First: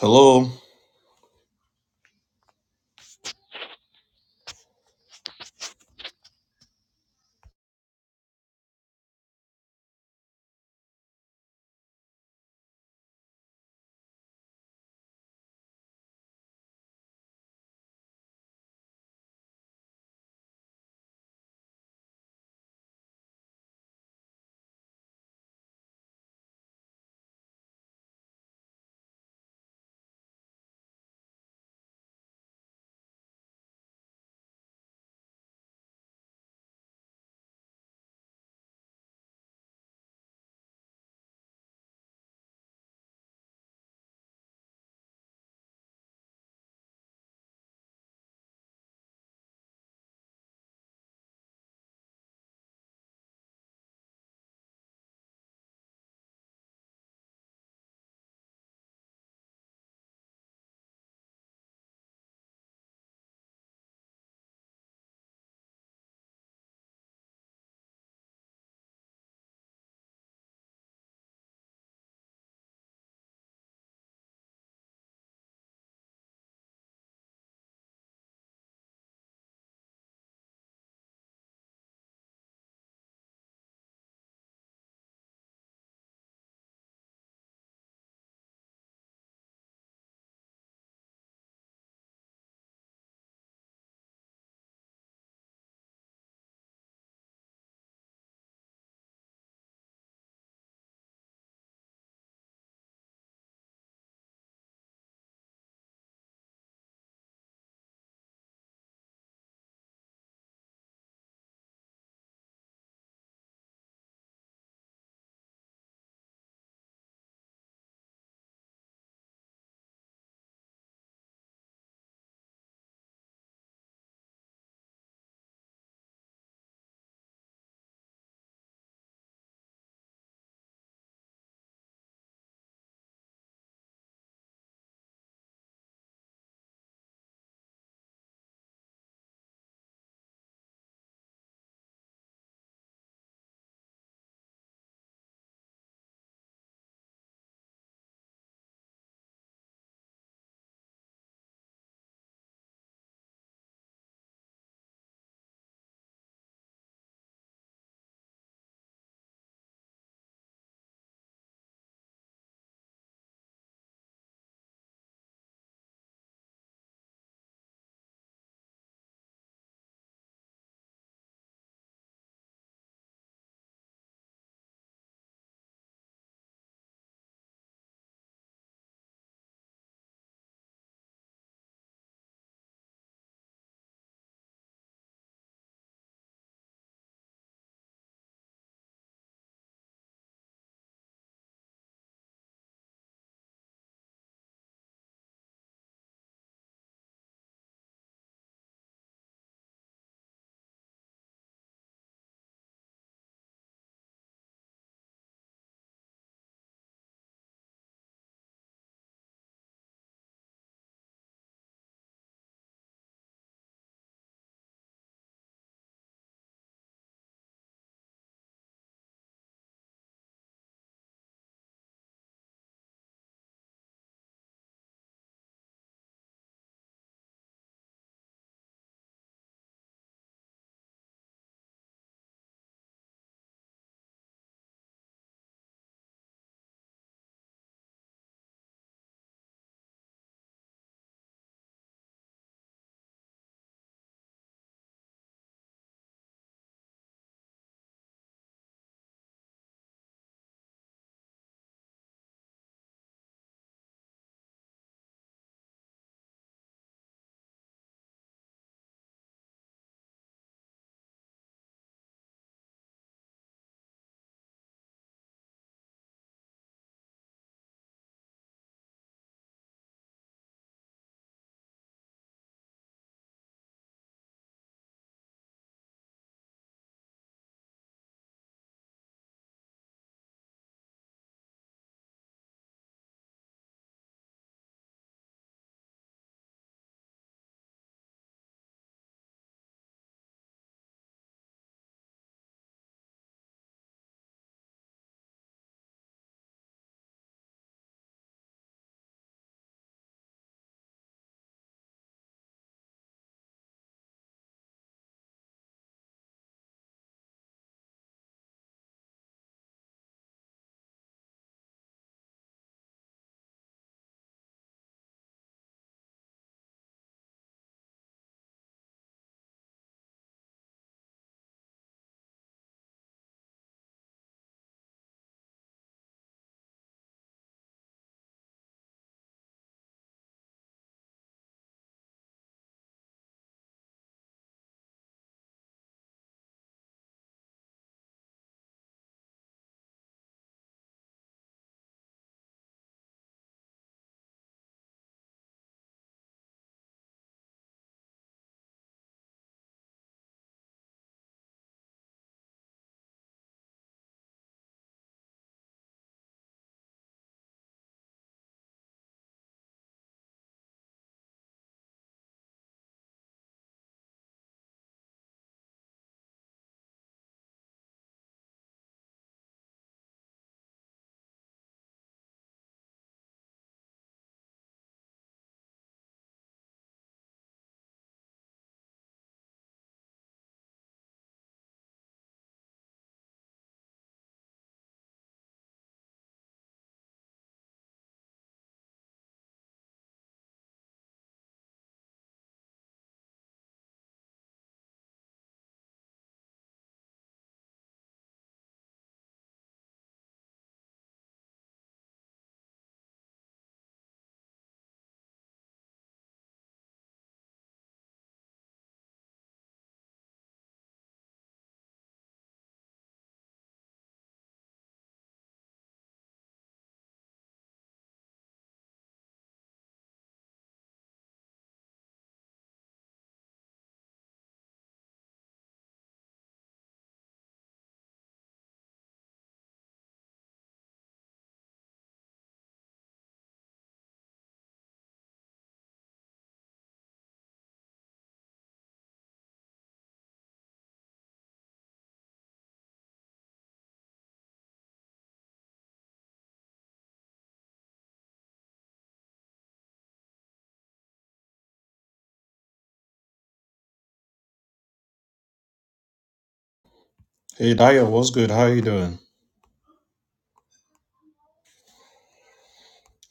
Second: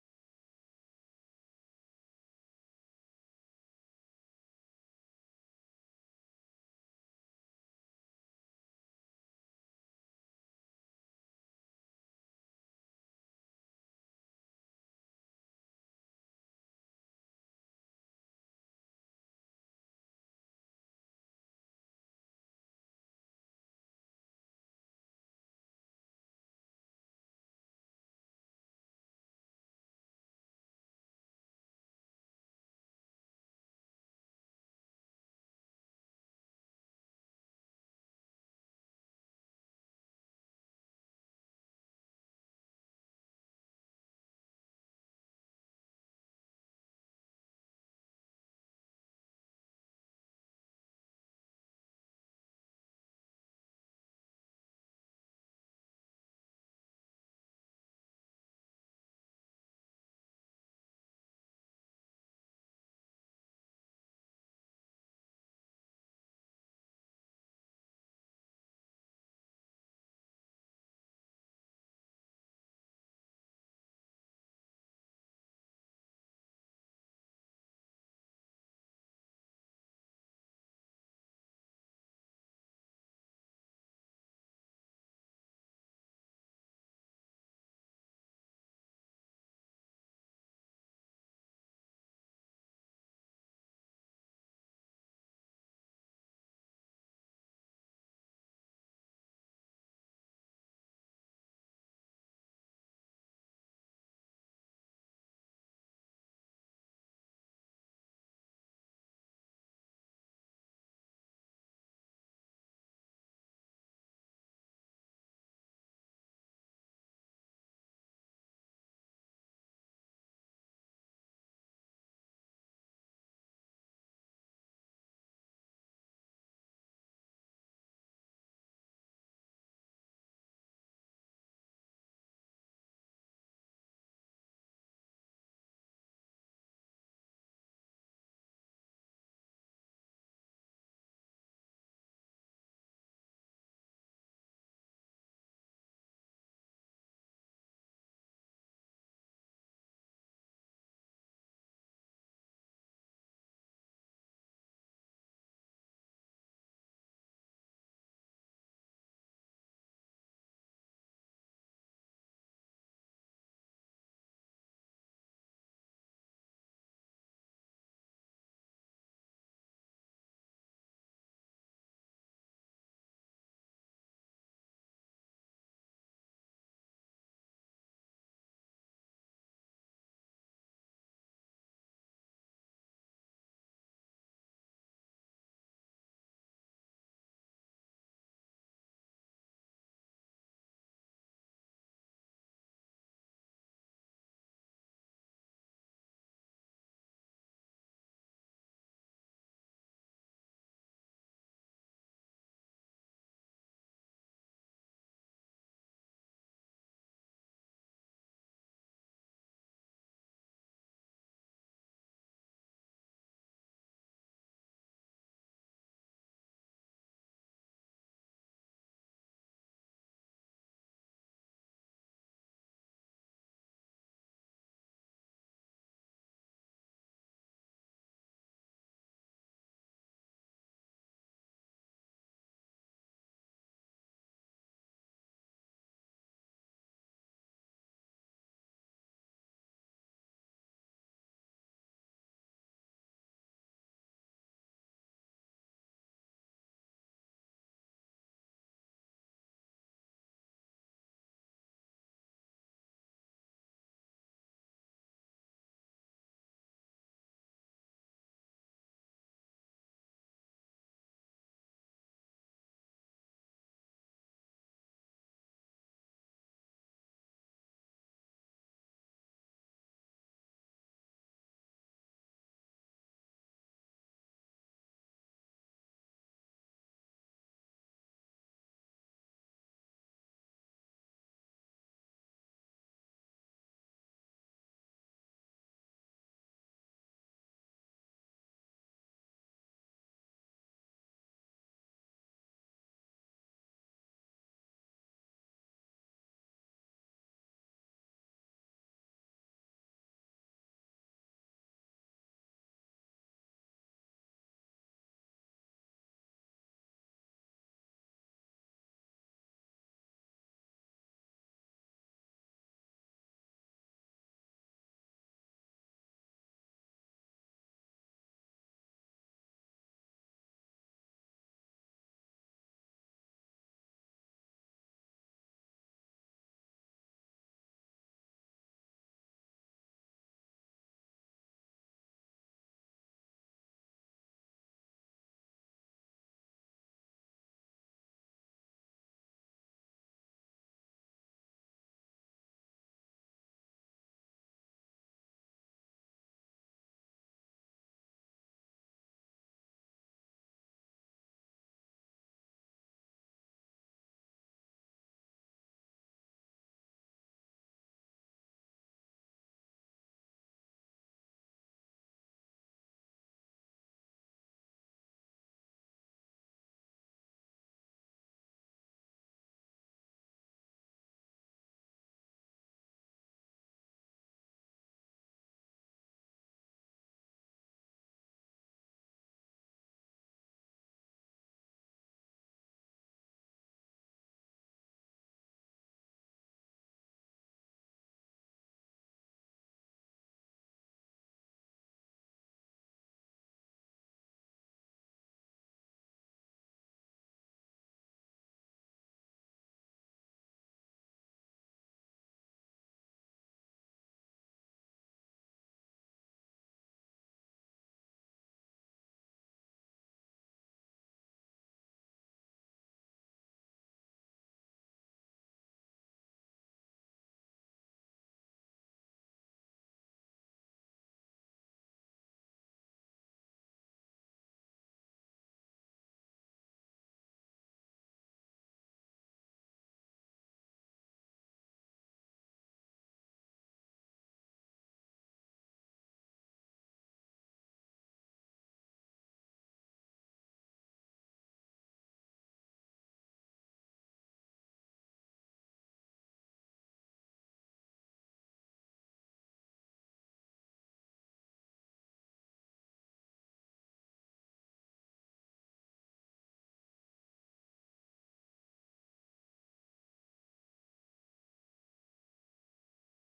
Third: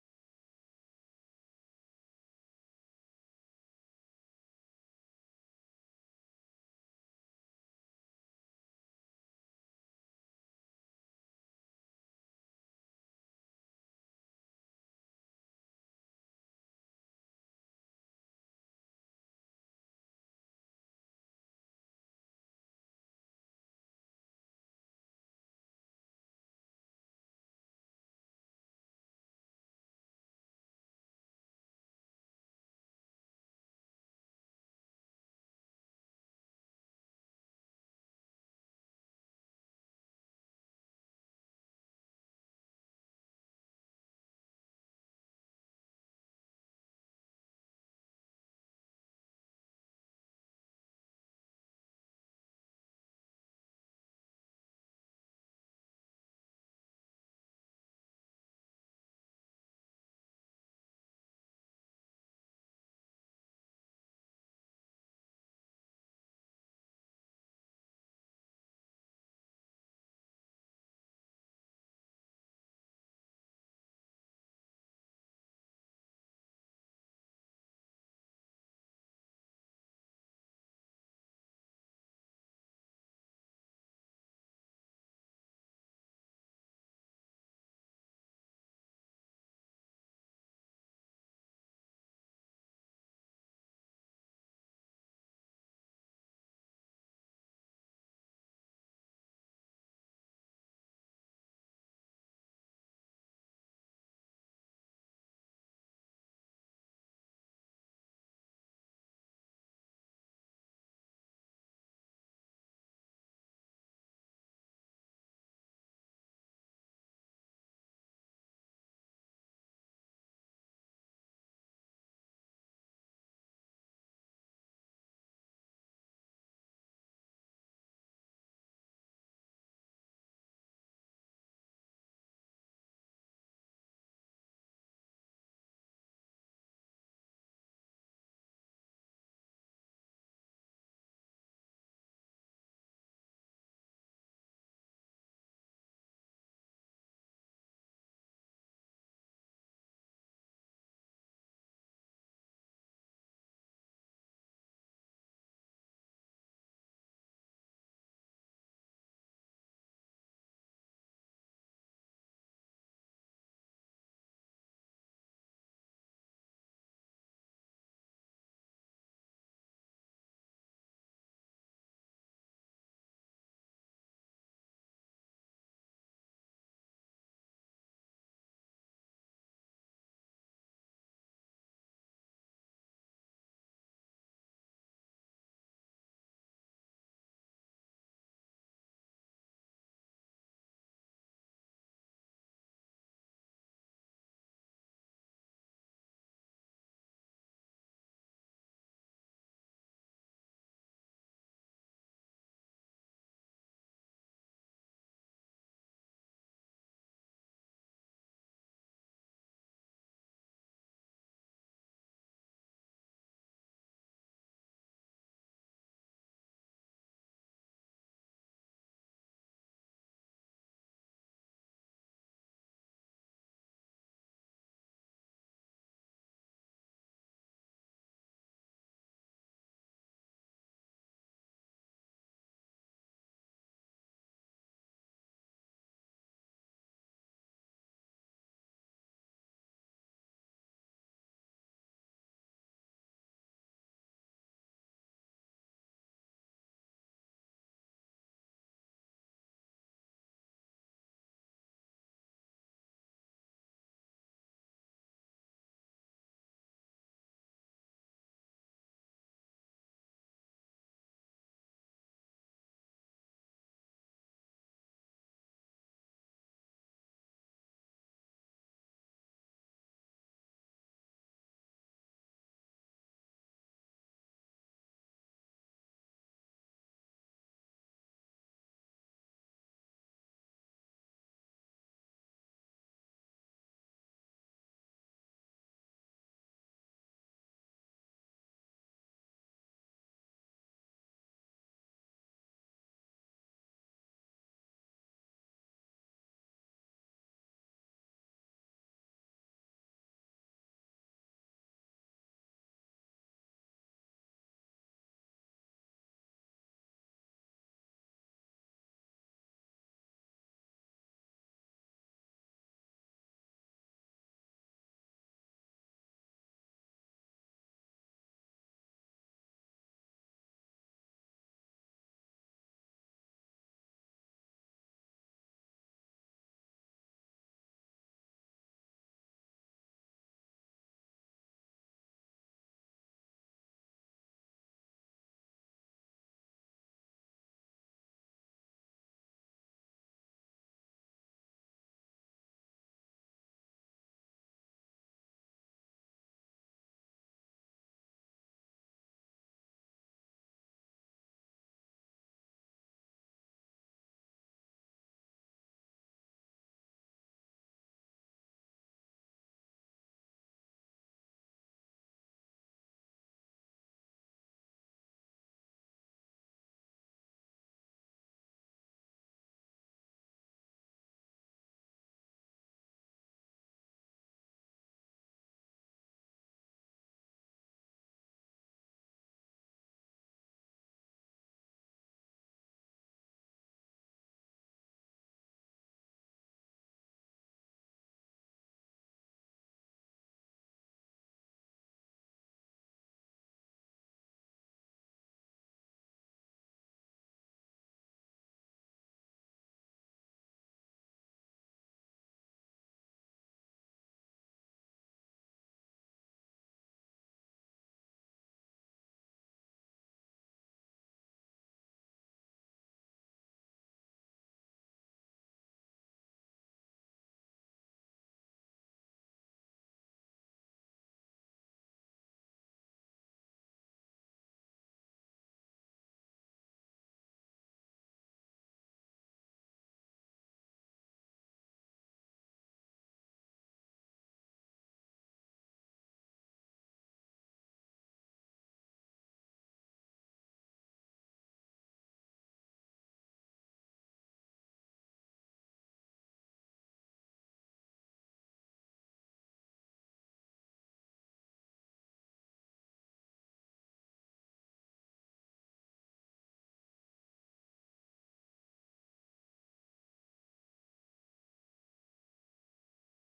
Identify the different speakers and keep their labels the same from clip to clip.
Speaker 1: Hello. Hey, Dayo, what's good? How are you doing?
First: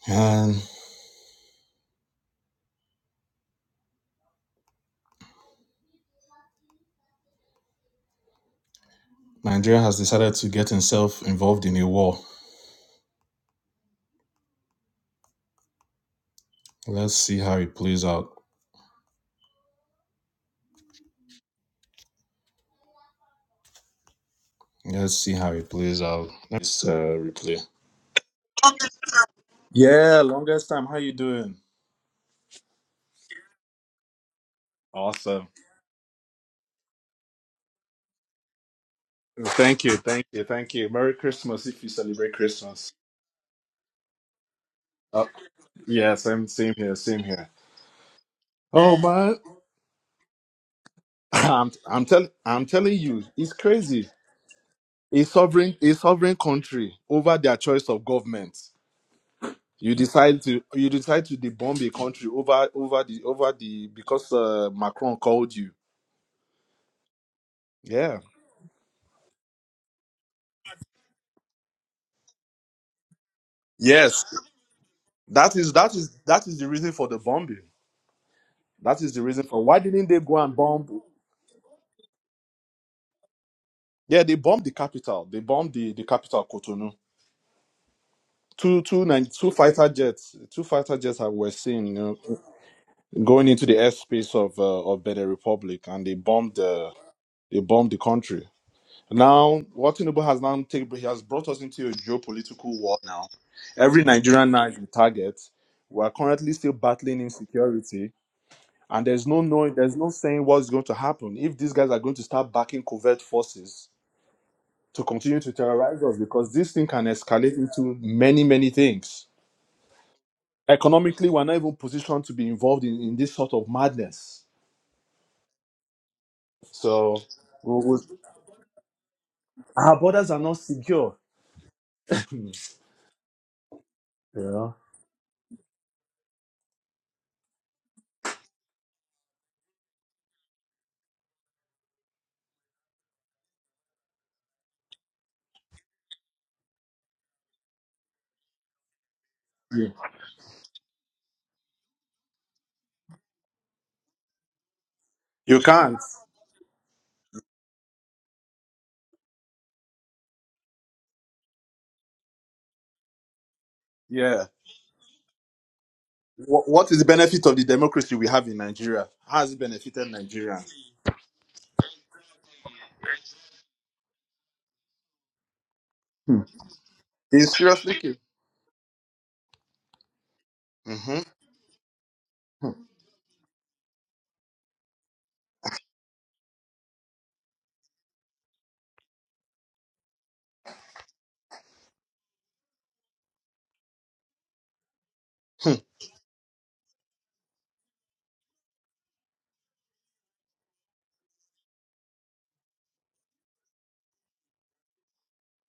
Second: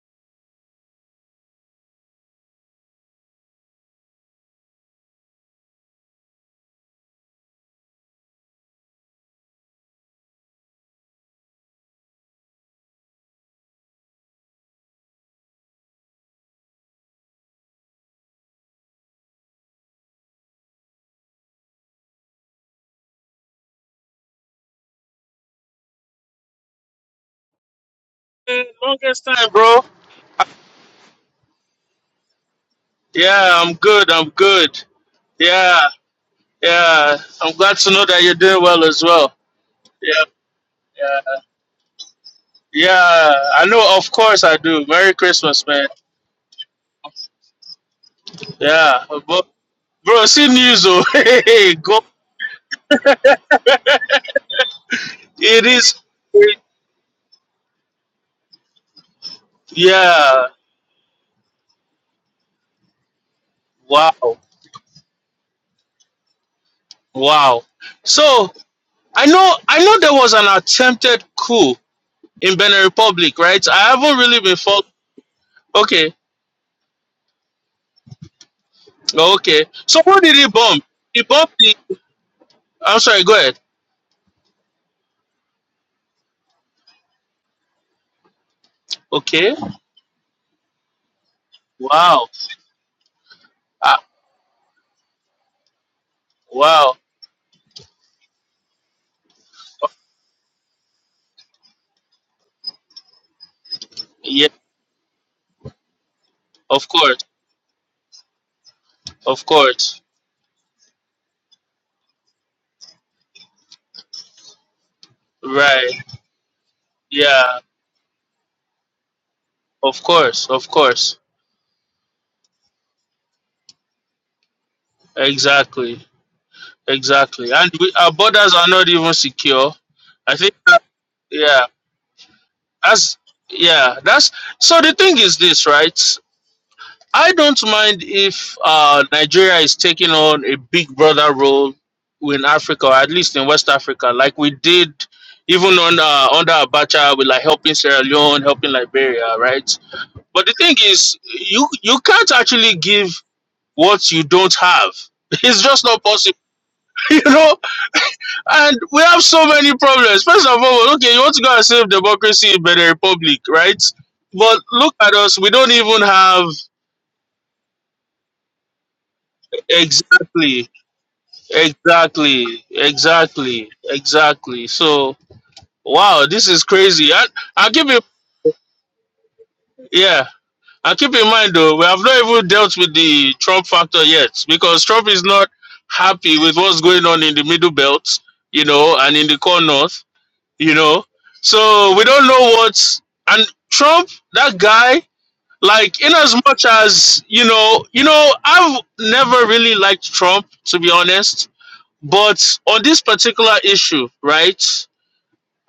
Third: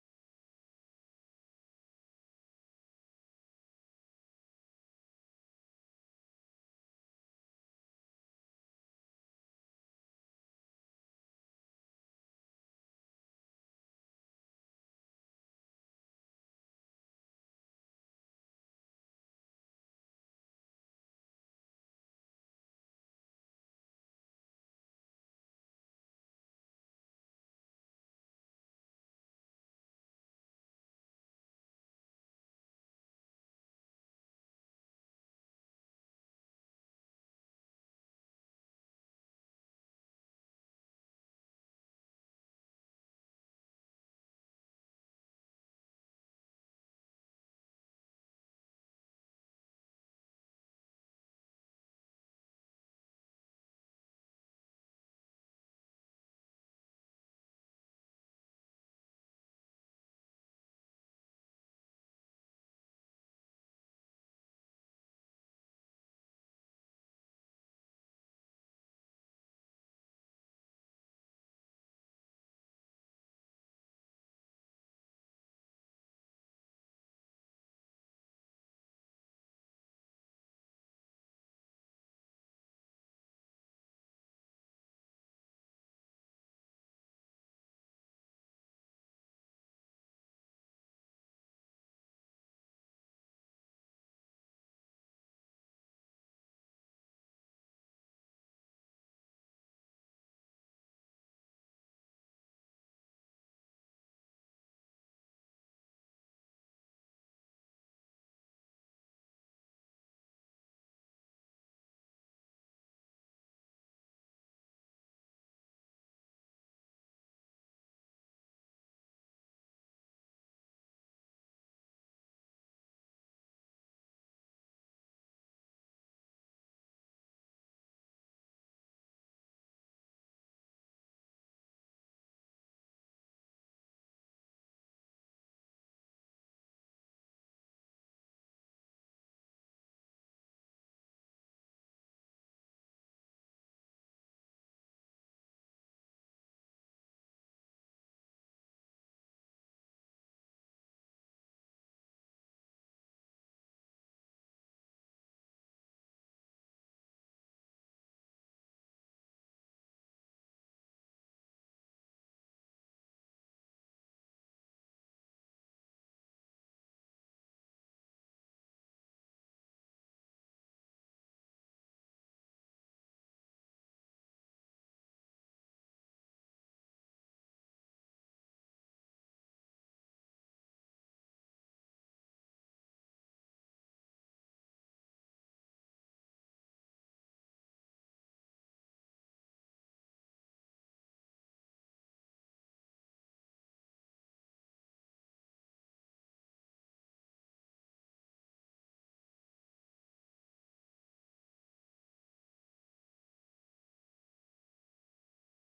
Speaker 1: And Nigeria has decided to get himself involved in a war. Let's see how it plays out. Let's see how it plays out. Let's uh, replay.
Speaker 2: Hey, longest time, bro.
Speaker 1: Yeah, longest time. How you doing?
Speaker 2: Yeah, I'm good. I'm good.
Speaker 1: Awesome.
Speaker 2: Yeah, yeah. I'm glad to know that you're doing well as well.
Speaker 1: Thank you,
Speaker 2: Yeah,
Speaker 1: thank you, thank you. Merry
Speaker 2: yeah.
Speaker 1: Christmas if you celebrate Christmas.
Speaker 2: Yeah, I know. Of course, I do. Merry
Speaker 1: Oh,
Speaker 2: Christmas, man.
Speaker 1: yeah, same, same here, same here. Oh
Speaker 2: Yeah,
Speaker 1: man,
Speaker 2: but bro, see news, oh, hey,
Speaker 1: I'm,
Speaker 2: hey, go.
Speaker 1: I'm telling, I'm telling you, it's crazy. A
Speaker 2: It
Speaker 1: sovereign, a
Speaker 2: is.
Speaker 1: sovereign country over their choice of government. You decide
Speaker 2: Yeah.
Speaker 1: to you decide to debomb a country over over the over the because
Speaker 2: Wow.
Speaker 1: uh, Macron called you.
Speaker 2: Wow.
Speaker 1: Yeah.
Speaker 2: So I know. I know there was an attempted coup in Benin Republic, right? I haven't
Speaker 1: Yes.
Speaker 2: really been following.
Speaker 1: That is that
Speaker 2: Okay.
Speaker 1: is that is the reason for the bombing. That is the reason for
Speaker 2: Okay.
Speaker 1: why
Speaker 2: So
Speaker 1: didn't they
Speaker 2: what did
Speaker 1: go
Speaker 2: he
Speaker 1: and
Speaker 2: bomb?
Speaker 1: bomb?
Speaker 2: He bombed the I'm sorry. Go ahead.
Speaker 1: Yeah, they bombed the capital. They bombed the, the capital Cotonou. Two two nine two
Speaker 2: Okay.
Speaker 1: fighter jets. Two fighter jets I were seen, you
Speaker 2: Wow.
Speaker 1: know, going into the
Speaker 2: Ah.
Speaker 1: airspace of uh, of Benin Republic, and they bombed the
Speaker 2: wow.
Speaker 1: they bombed the country. Now, what Tinubu has now taken, he has brought us into a geopolitical war now. Every
Speaker 2: Yeah.
Speaker 1: Nigerian now is a target. We are currently still
Speaker 2: Of course.
Speaker 1: battling insecurity, and there's no
Speaker 2: Of
Speaker 1: knowing, there's
Speaker 2: course.
Speaker 1: no saying what's going to happen if these guys are going to start backing covert forces to continue to
Speaker 2: Right.
Speaker 1: terrorize us because this thing can escalate
Speaker 2: Yeah.
Speaker 1: into many, many things.
Speaker 2: Of course. Of course.
Speaker 1: Economically, we're not even positioned to be involved in, in this sort of madness.
Speaker 2: Exactly.
Speaker 1: So,
Speaker 2: Exactly. And
Speaker 1: we
Speaker 2: we,
Speaker 1: we-
Speaker 2: our borders are not even secure.
Speaker 1: our borders
Speaker 2: I
Speaker 1: are not
Speaker 2: think. That,
Speaker 1: secure.
Speaker 2: yeah.
Speaker 1: you
Speaker 2: That's. Yeah. That's.
Speaker 1: know?
Speaker 2: So the thing is this, right? I don't mind if uh, Nigeria is taking on a big brother role in Africa, or at least in West Africa, like we did even on uh, under Abacha with like helping Sierra Leone, helping Liberia, right?
Speaker 1: Yeah.
Speaker 2: But the thing is, you you can't actually give what you don't have. It's
Speaker 1: You
Speaker 2: just
Speaker 1: can't.
Speaker 2: not possible, you know. And we have so many problems. First of all, okay, you want to go and save democracy in Benin Republic, right?
Speaker 1: Yeah.
Speaker 2: But look at us. We don't even have
Speaker 1: Wh- What is the benefit of the democracy we have in Nigeria? How has it benefited
Speaker 2: exactly
Speaker 1: Nigeria?
Speaker 2: Exactly, exactly, exactly. So wow,
Speaker 1: Hmm.
Speaker 2: this is crazy. I
Speaker 1: It's
Speaker 2: I keep it
Speaker 1: seriously.
Speaker 2: yeah. I keep
Speaker 1: Mm-hmm.
Speaker 2: in mind though, we have not even dealt with the Trump factor yet because Trump is not happy with what's going on in the middle belt, you know, and in the core north, you know. So we don't know what's and Trump, that guy, like in as much as you know, you know, I've never really liked Trump to be honest But on this particular issue, right?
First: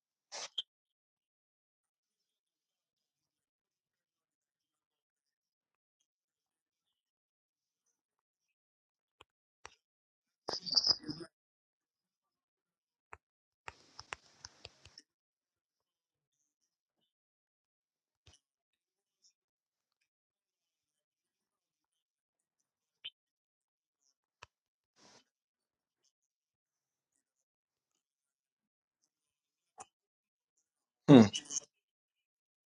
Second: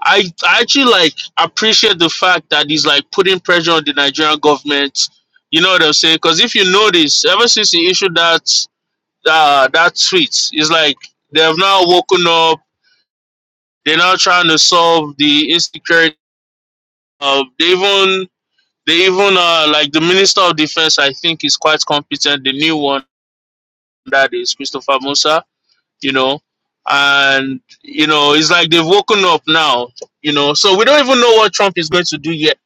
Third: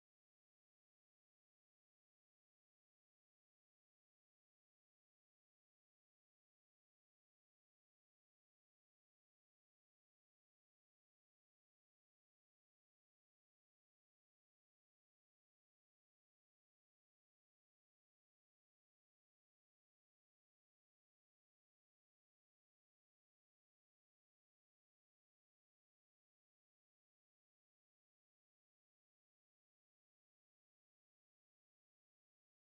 Speaker 2: I, I actually like appreciate the fact that he's like putting pressure on the Nigerian government. You know what I'm saying? Because if you notice, ever since he issued that uh, that tweet, it's like they have now woken up. They're now trying to solve the insecurity. Of, they even they even uh, like the Minister of Defense. I think is quite competent. The new one that is Christopher Musa you know, and you know, it's like they've woken up now, you know. So we don't even know
Speaker 1: Mm-hmm.
Speaker 2: what Trump is going to do yet,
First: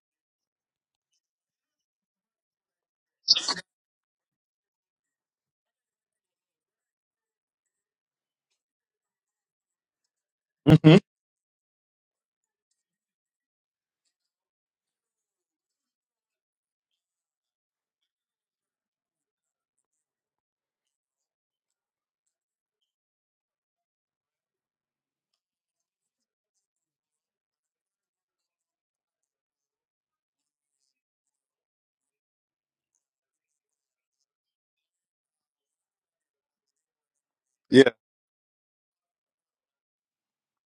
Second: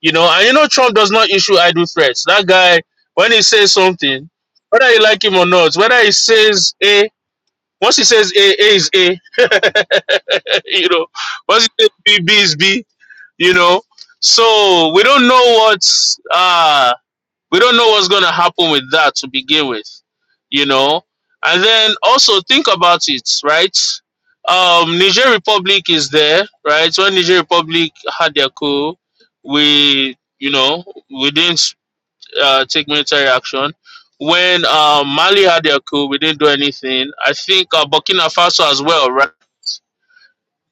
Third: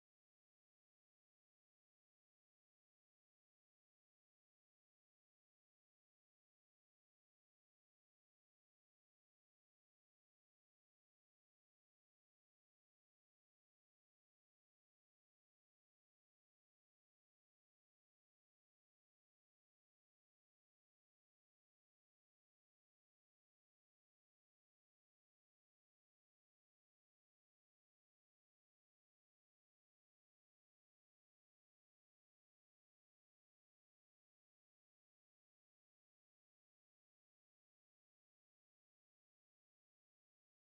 Speaker 2: you know. And you know, Trump does not issue idle threats. That guy, when he says something, whether you like him or not, whether he says A, once he says A, A is A, you know. Once he says B, B is B, you know. So we don't know what. uh, we don't know what's going to happen with that to begin with you know and then also think about it right um niger republic is there right when niger republic had their coup we you know we didn't uh, take military action when um, mali had their coup we didn't do anything i think uh,
Speaker 1: Yeah.
Speaker 2: burkina faso as well right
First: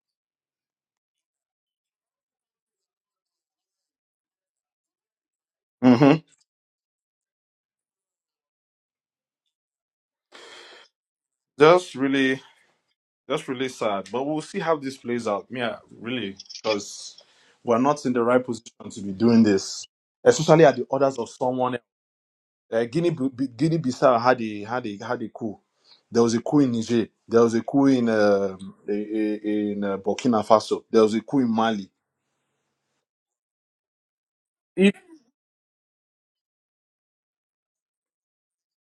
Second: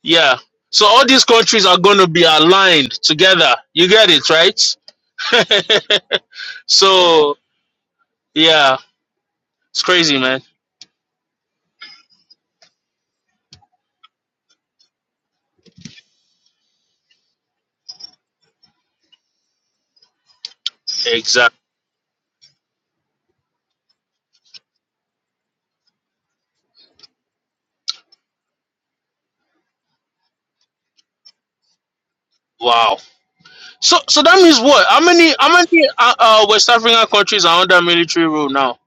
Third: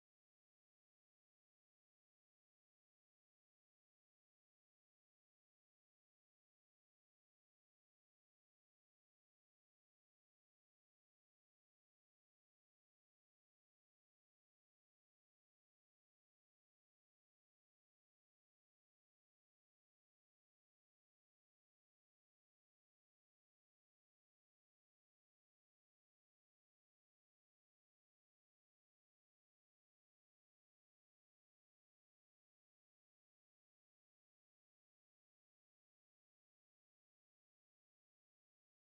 Speaker 2: yeah so all these countries are going to be aligned together you get it right
Speaker 1: Mm-hmm.
Speaker 2: so yeah It's crazy, man.
Speaker 1: Just really, just really sad. But we'll see how this plays out. Yeah, really, because we're not in the right position to be doing this, especially at the orders of
Speaker 2: Exactly.
Speaker 1: someone. else. Uh, Guinea, Guinea Bissau had a had a had a coup. There was a coup in Niger. There was a coup in um, i- i- in uh, Burkina Faso. There was a coup in Mali.
Speaker 2: Wow. So so that means what? How many how many uh, uh West African countries are under military rule now?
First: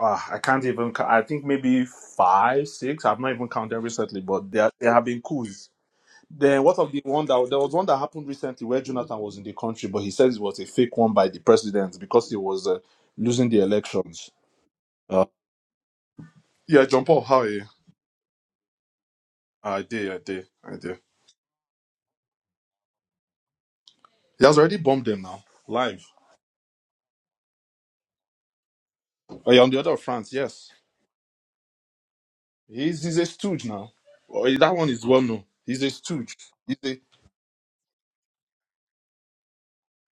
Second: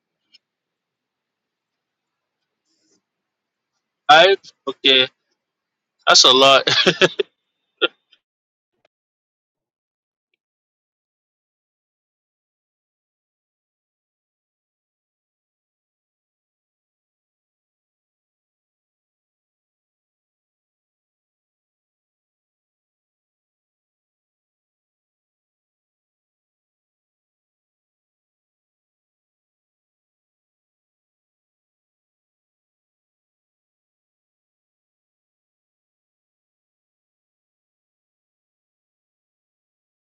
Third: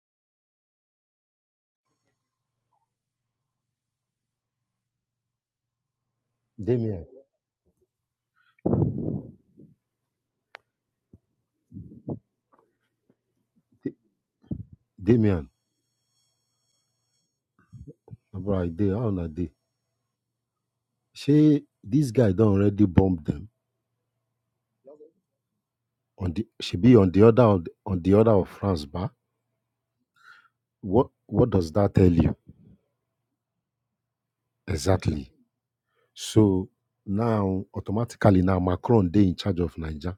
Speaker 1: uh, I can't even. cou- I think maybe five, six. I've not even counted recently,
Speaker 2: Five.
Speaker 1: but there there have
Speaker 2: Okay.
Speaker 1: been coups.
Speaker 2: That's a
Speaker 1: Then
Speaker 2: lot.
Speaker 1: what of the
Speaker 3: Damien,
Speaker 2: Let
Speaker 1: one that there was one that happened recently where Jonathan was in the country, but he says it was a fake one by the president because he was uh, losing the
Speaker 3: D-
Speaker 1: elections. Uh,
Speaker 3: Damien,
Speaker 1: yeah, John Paul, how are you?
Speaker 3: bro, they on a day?
Speaker 1: I did, I did, I did.
Speaker 3: Shey this guy done already bombed them
Speaker 1: He has already bombed them now, live.
Speaker 3: on the she be on the other on the, on the other of France, ba?
Speaker 1: Oh, yeah, on the other of France, yes.
Speaker 3: What what does that tell you
Speaker 1: He's he's a stooge now. Oh, that one is well
Speaker 3: exactly?
Speaker 1: known. He's a stooge.
Speaker 3: So now automatically now Macron they in charge of Niger.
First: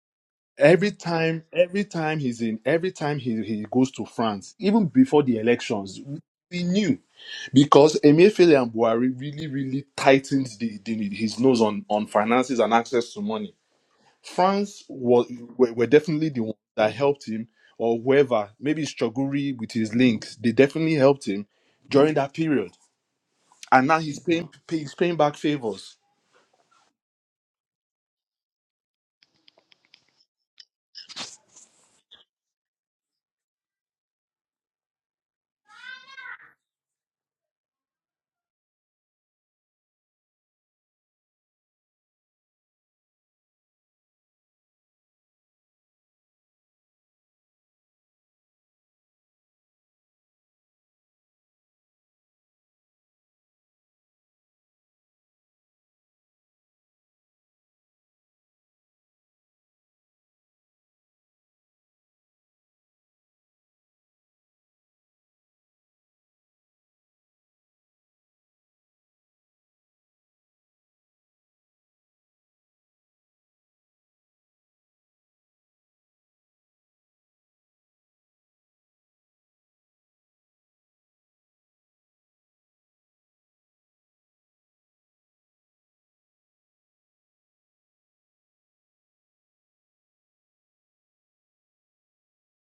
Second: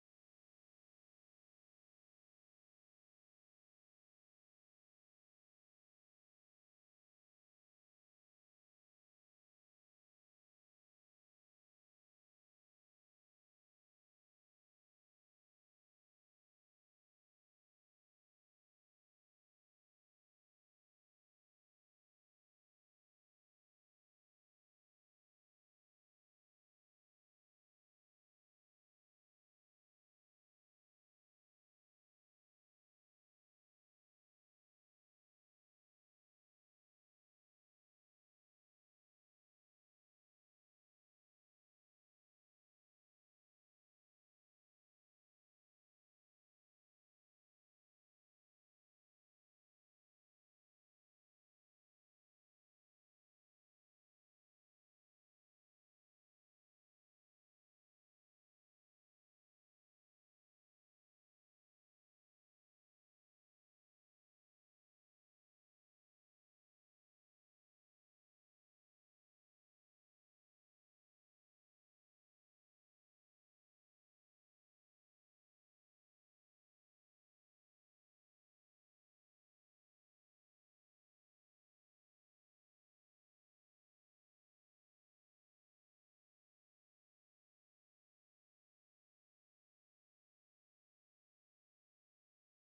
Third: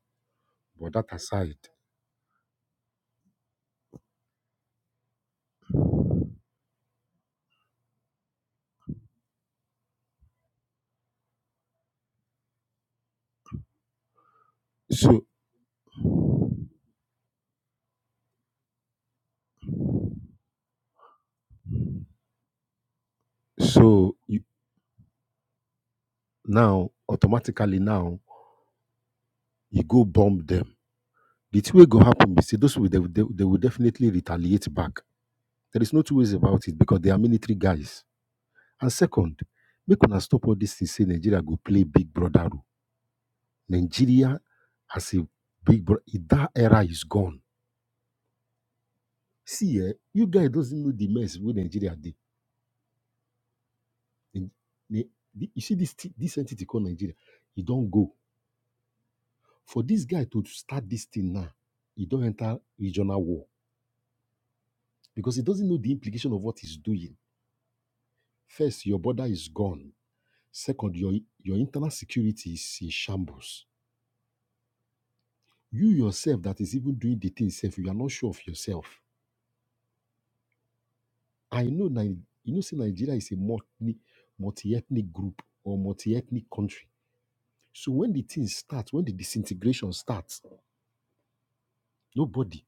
Speaker 1: every
Speaker 3: But that
Speaker 1: time
Speaker 3: aside,
Speaker 1: every time he's in every time he, he goes to france even before the elections we knew because emefiele and buhari really really tightened the, the, his nose on, on finances and access to money france
Speaker 3: so
Speaker 1: was were, were definitely the ones that helped him or whoever maybe it's Choguri with his links they definitely helped him during that period and now
Speaker 3: so
Speaker 1: he's
Speaker 3: you,
Speaker 1: paying he's paying back favors
Speaker 3: now automatically now you go bomb them. The two way go happen, you see, those will they, will- they, will- they will definitely retaliate back. There is no two ways about it because they are military guys And second, make una stop all this thing say Nigeria go play big brother role. Nigeria as a big brother, that era is gone. See, eh, you guys doesn't know the mess with Nigeria did. You see this thi- this entity called Nigeria, it don't go. For this guy to start this thing now, he don't enter regional war because he doesn't know the implication of what he's doing. First, your border is gone. Second, your your internal security is in shambles You yourself that is even doing the thing self, you are not sure of yourself. I know Ni- you know say Nigeria is a multi multi-ethnic group or multi-ethnic country. So when the thing starts, when the disintegration starts, nobody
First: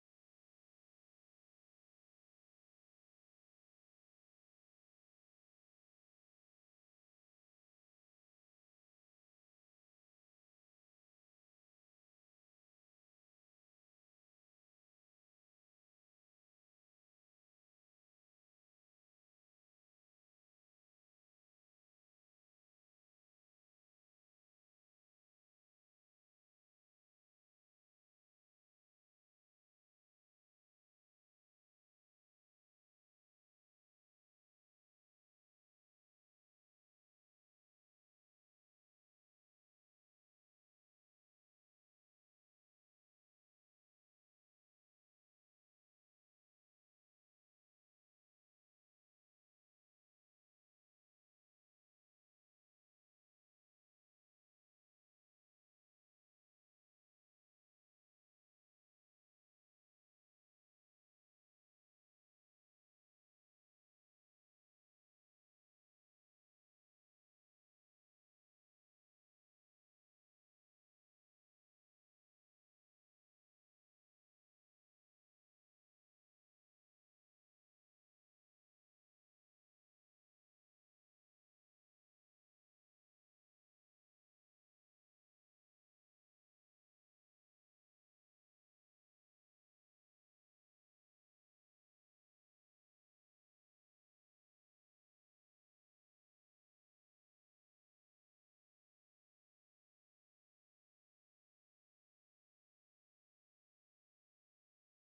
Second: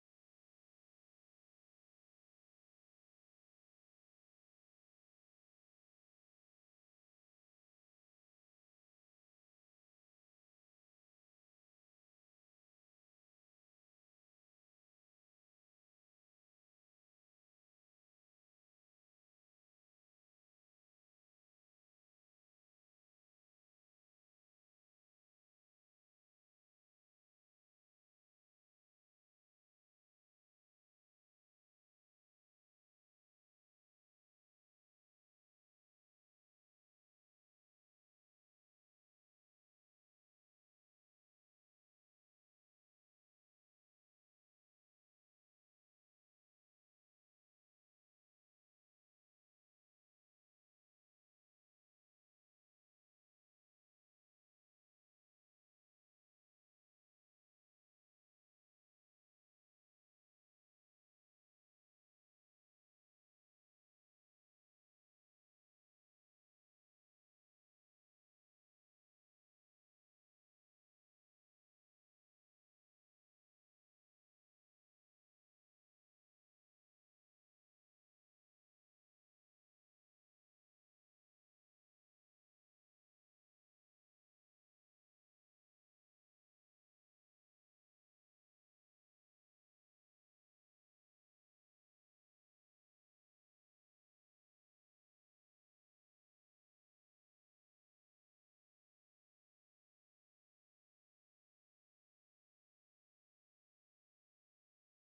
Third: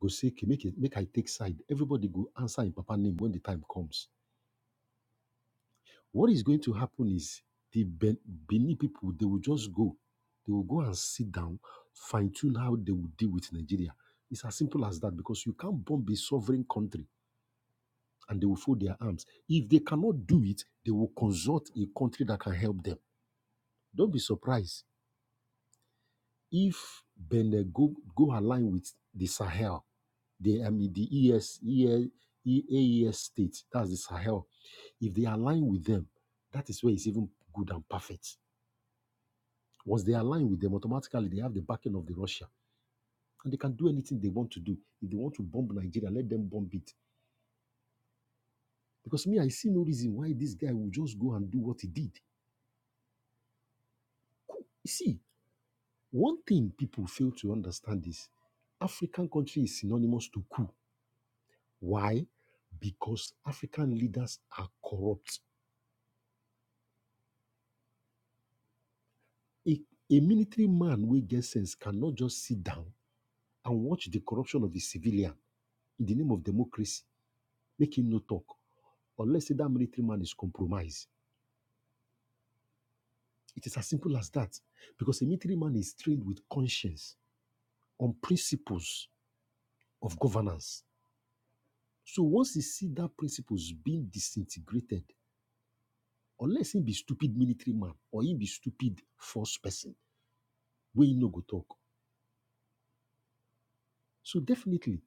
Speaker 3: go say, okay, make it, make I take side. Everybody go answer in Papa name when the time comes. What is going to happen is the ben- Benin people, they will just go. They will go and sit down, fine-tune how they will deal with Nigeria. It's as simple as that because you can't bomb a sovereign country and they will fold their arms. If they cannot do it, they will consult a country that can help them. Don't be surprised if Benin go, go align with the Sahel, the, I mean, the ES, states, that's the Sahel. If they align with them, that is where it's even good and perfect. Once they align with them, automatically they have the backing of the Russia and they can do anything they want to do. If they want to bomb Nigeria, let them bomb it. Because me, I see no reason why this guy will just go and do what he did. You see, One thing people fail to understand is African country is synonymous to coup. Why? Because African leaders are corrupt. A, a military man wey get sense cannot just sit down and watch the corruption of a civilian in the name of democracy, make him no talk, unless say that military man is compromised. It is as simple as that. Because a military man is trained with conscience on principles of governance. So once he see that principles being disintegrated, unless he be stupid military man or he be stupid force person where he no go talk. So definitely,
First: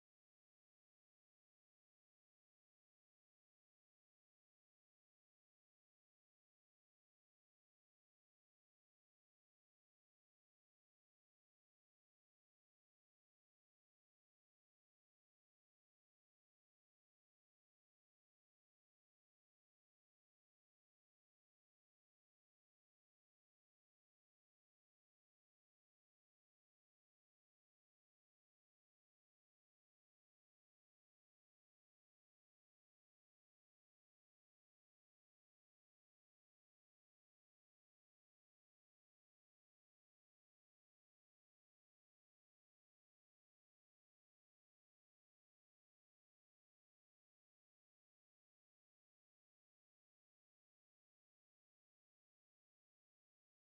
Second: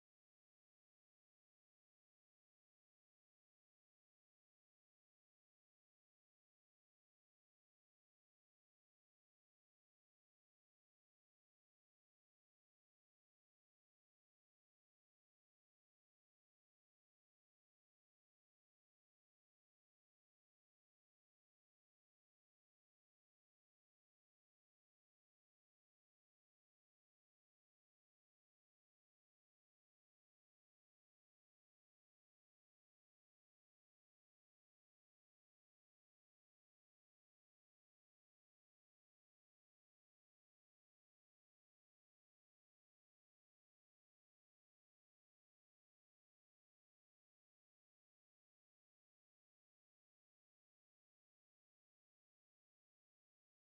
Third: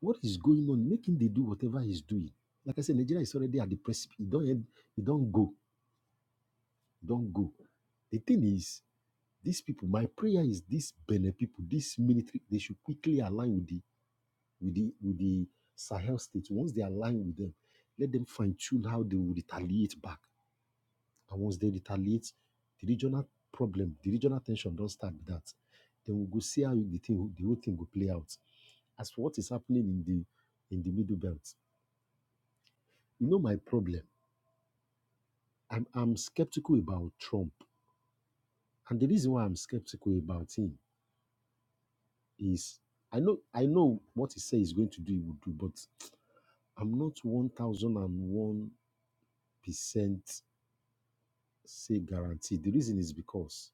Speaker 3: what is going on, making they do whatever he's doing. Like I said, Nigeria is already at the precipice. It don't, end, it don't go, it don't go. The thing is, these people, my prayer is these Benin people, this military, they should quickly align with the with the with the Sahel states. Once they align with them, let them fine tune how they will retaliate back And once they retaliate, the regional problem, the regional tension don't start with that. Then we go see how the thing, the whole thing will play out. As for what is happening in the in the middle belt, you know my problem. I'm I'm skeptical about Trump, and the reason why I'm skeptical about him is I know I know what he says he's going to do, he will do, but I'm not one thousand and one percent say guaranteed. The reason is because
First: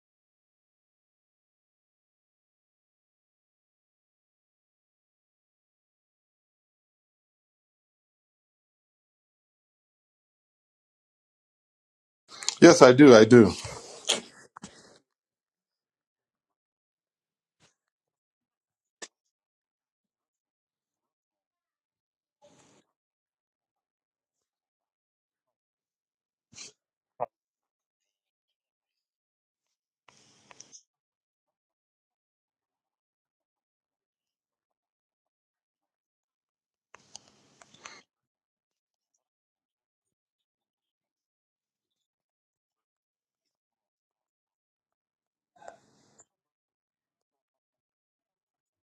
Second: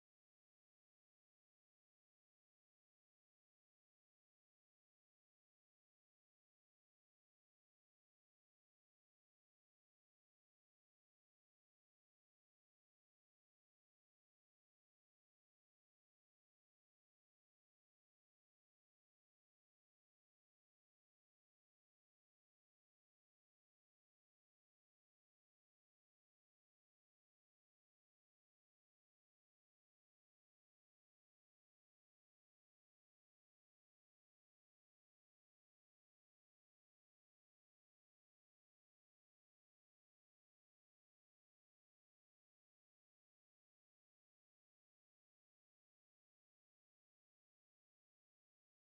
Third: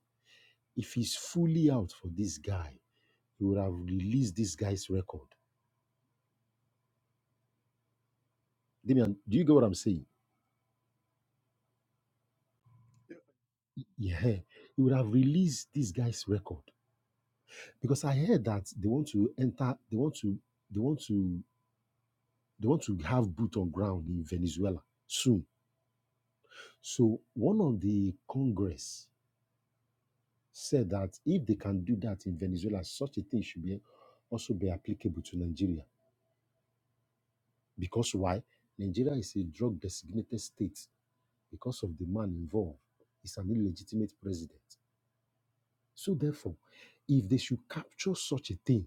Speaker 3: if he's fully out for this guy, he would have released this guy's record. Damian, do you get what I'm saying?
Speaker 1: Yes, I do. I do.
Speaker 3: Yeah, he would have released this guy's record because I heard that they want to enter, they want to, they want to, they want to have boot on ground in Venezuela soon. So one of the Congress said that if they can do that in Venezuela, such a thing should be also be applicable to Nigeria because why? Nigeria is a drug designated state because of the man involved. He's an illegitimate president. So therefore, if they should capture such a thing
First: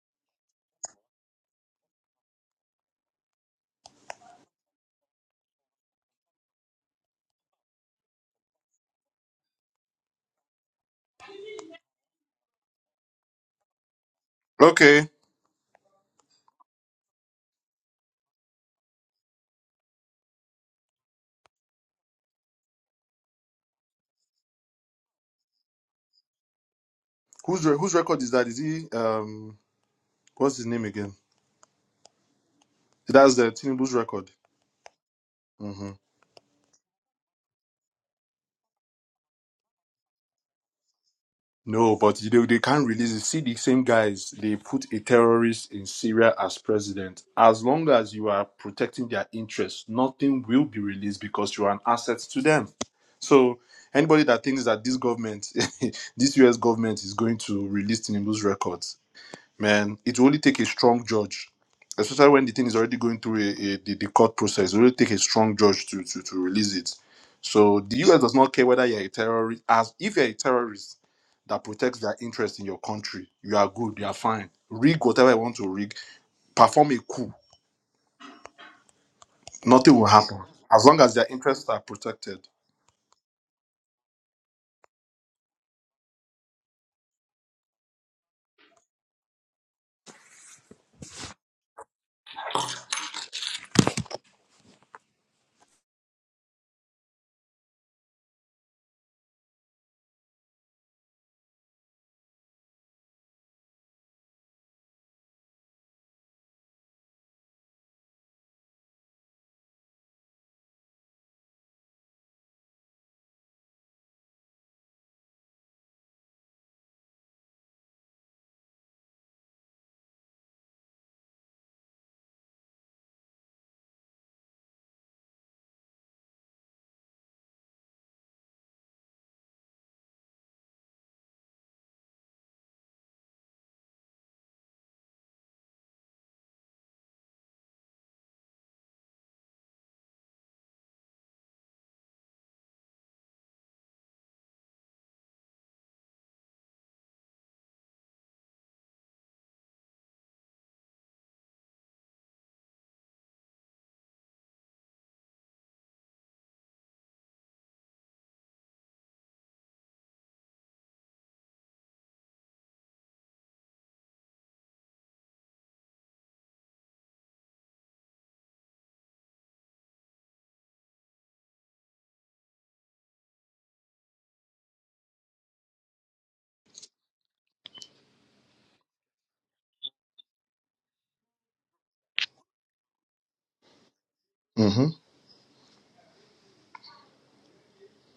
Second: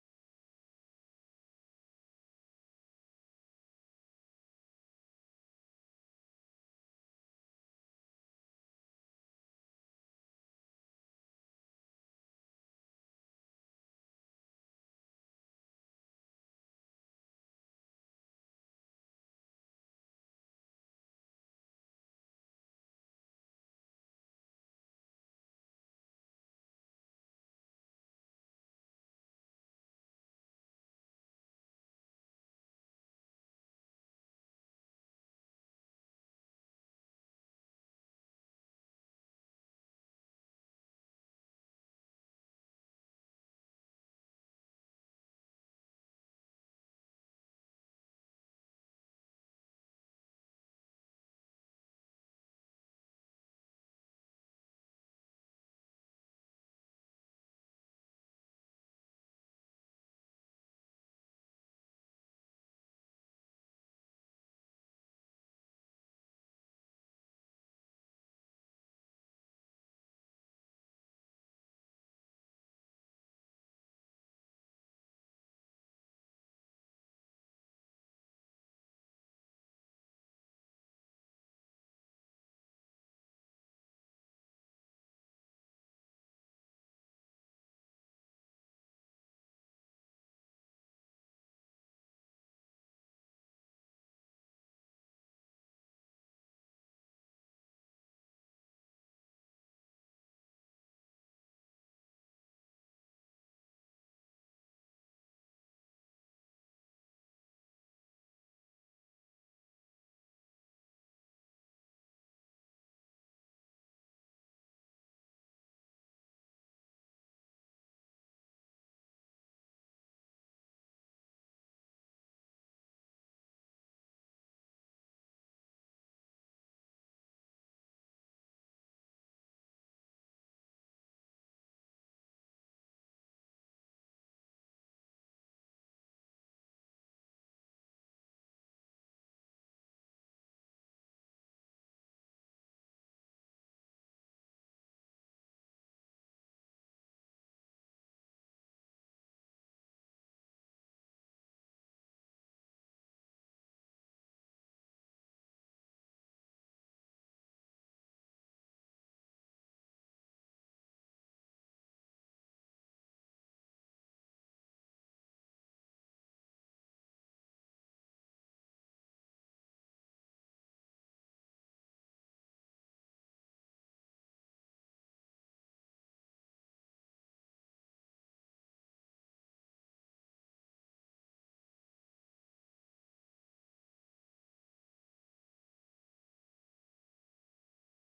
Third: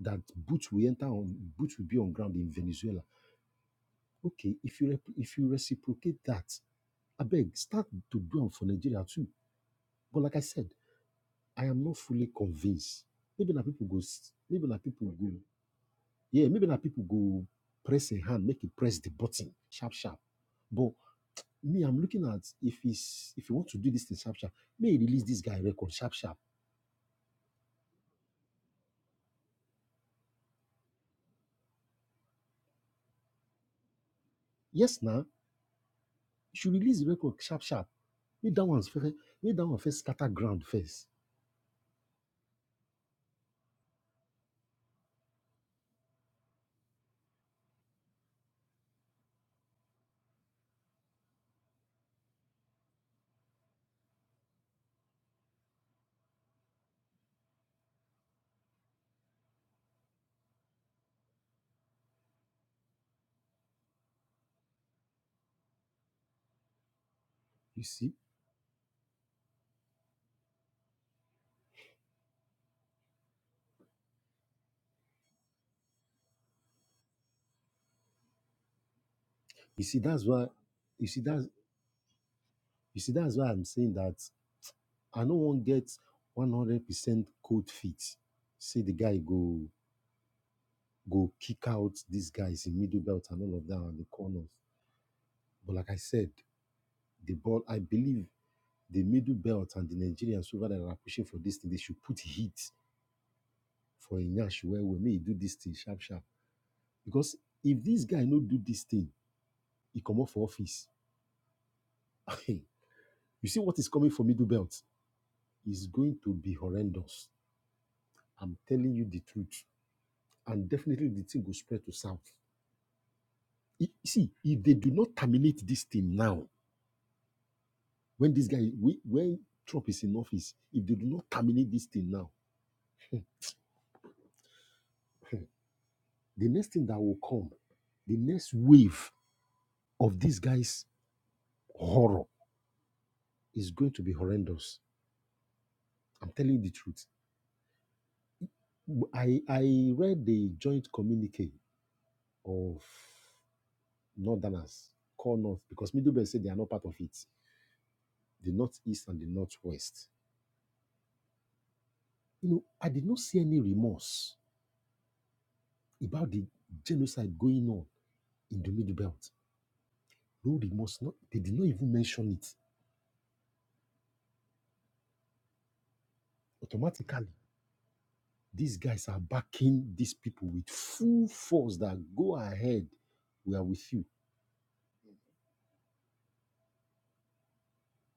Speaker 3: that boots will enter on boots will be on ground in Venezuela, okay, if you rep- if you reciprocate that, I beg start to do am for Nigeria too. But like I said, I am not fully convinced. Maybe na people go s- maybe na
Speaker 1: Okay.
Speaker 3: people go yeah, maybe na people go press a hand, make it press the button, sharp sharp. But me, I'm looking at if he's if you want to do this thing sharp sharp, may he release this guy record sharp sharp.
Speaker 1: Whose re- whose record is that? Is he um? What's his name again? That's the Tinubu's record.
Speaker 3: Yes, now
Speaker 1: hmm
Speaker 3: you should release the record sharp sharp Make that one first. Make that one first. Scatter ground first.
Speaker 1: No, but they, they can't release it. See, the same guys, they put a terrorist in Syria as president. As long as you are protecting their interests, nothing will be released because you are an asset to them. So, anybody that thinks that this government, this US government, is going to release Tinubu's records. man, it will only take a strong judge, especially when the thing is already going through a, a, the, the court process. It will only take a strong judge to, to, to release it. So
Speaker 3: You
Speaker 1: the
Speaker 3: see.
Speaker 1: US does not care whether you're a terrorist. As if you're a terrorist that protects their interest in your country, you are good, you are fine. Rig whatever you want to rig, perform a coup,
Speaker 3: You
Speaker 1: nothing
Speaker 3: see.
Speaker 1: will
Speaker 3: That's
Speaker 1: happen
Speaker 3: why.
Speaker 1: as long
Speaker 3: You
Speaker 1: as
Speaker 3: see.
Speaker 1: their
Speaker 3: That's.
Speaker 1: interests are protected.
Speaker 3: You see. That's why I'm saying that I no wan get one hundred percent cold feet. Say the guy go go kick out these guys in middle belt and all of that on the corners. But like I said, the ball. I believe the middle belt and the Nigerians over there are pushing for this thing. They should put heat for Inyash where we may do this thing sharp sharp. Because if this guy no do this thing, he come off for office. You see what is coming for middle belt is going to be horrendous. I'm telling you the truth. And definitely the thing will spread to south. I- see, if they do not terminate this thing now, when this guy, we- when Trump is in office, if they do not terminate this thing now, the next thing that will come, the next wave of this guy's horror is going to be horrendous. I'm telling you the truth. I, I read the joint communique of northerners call north because Middleburg said they are not part of it. The northeast and the northwest. You know, I did not see any remorse about the genocide going on in the Middle Belt. No remorse. Not, they did not even mention it. Automatically, these guys are backing these people with full force that go ahead. We are with you.
Speaker 1: Mm-hmm.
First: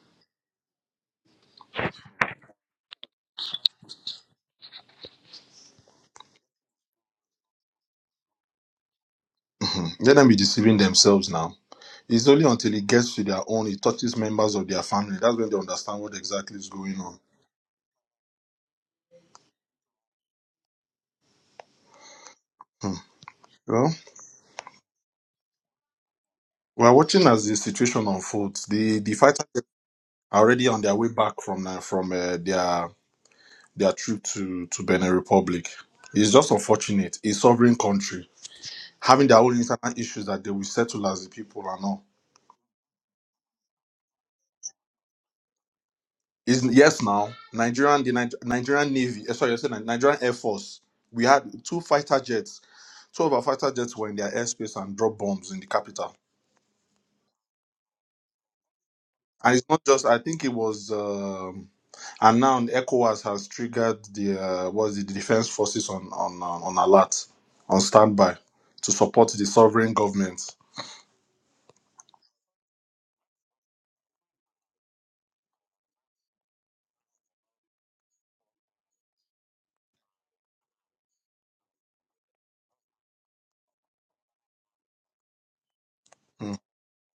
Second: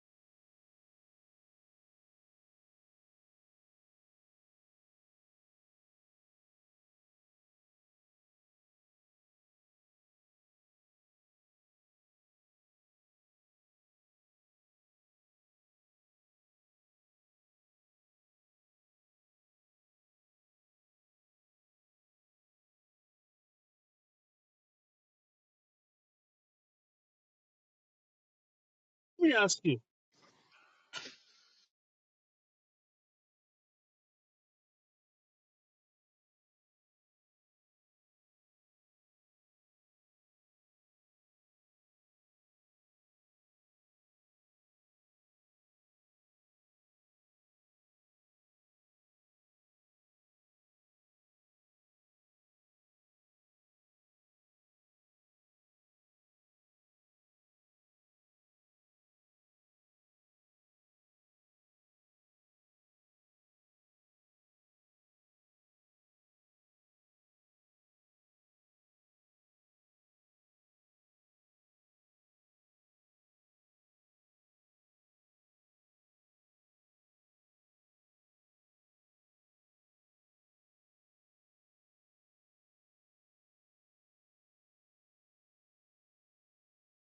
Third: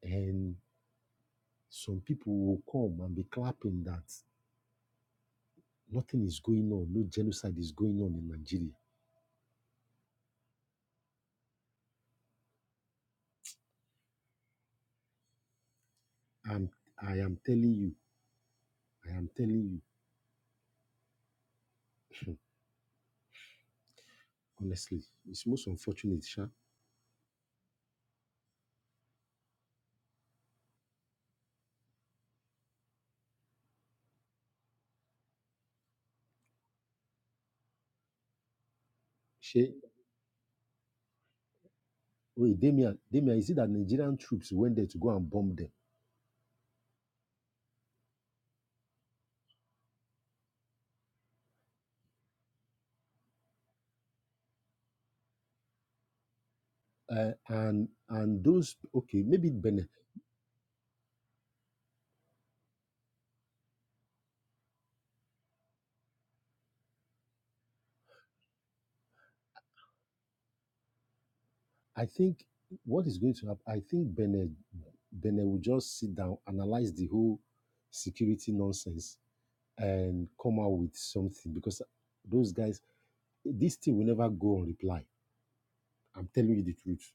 Speaker 3: And some people will come and be clapping that nothing is going on, no genocide is going on in Nigeria.
Speaker 1: hmm Let them be deceiving themselves now. It's only until it gets to their own, it touches members of their family. That's when they understand what exactly is
Speaker 3: I'm,
Speaker 1: going
Speaker 3: I
Speaker 1: on.
Speaker 3: am telling you, I am telling you.
Speaker 1: Hmm. Well,
Speaker 3: honestly. It's most unfortunate, sha.
Speaker 1: We're watching as the situation unfolds. The the
Speaker 2: me
Speaker 1: fighters
Speaker 2: ask you.
Speaker 1: are already on their way back from uh, from uh, their their trip to to Benin Republic. It's just unfortunate. A sovereign country having their own
Speaker 3: She,
Speaker 1: internal issues that they will settle as the people and all.
Speaker 3: wait, Damia, Damia, is it that Nigerian troops went there to go and bomb them?
Speaker 1: Is yes now Nigerian the Ni- Nigerian Navy. eh, Sorry, I said Ni- Nigerian Air Force. We had two fighter jets. Two of our fighter jets were in their airspace and dropped bombs in the capital.
Speaker 3: Uh, and and those okay, maybe
Speaker 1: And it's not
Speaker 3: Benin.
Speaker 1: just. I think it was. um, And now ECOWAS has triggered the uh, what's it, the defense forces on on uh, on alert, on standby to support the sovereign government.
Speaker 3: I think what is going to happen, I think Benin Benin will just sit down, analyze the whole security nonsense, and come out with something because those guys, this thing will never go on reply. I'm
Speaker 1: Mm.
Speaker 3: telling you the truth.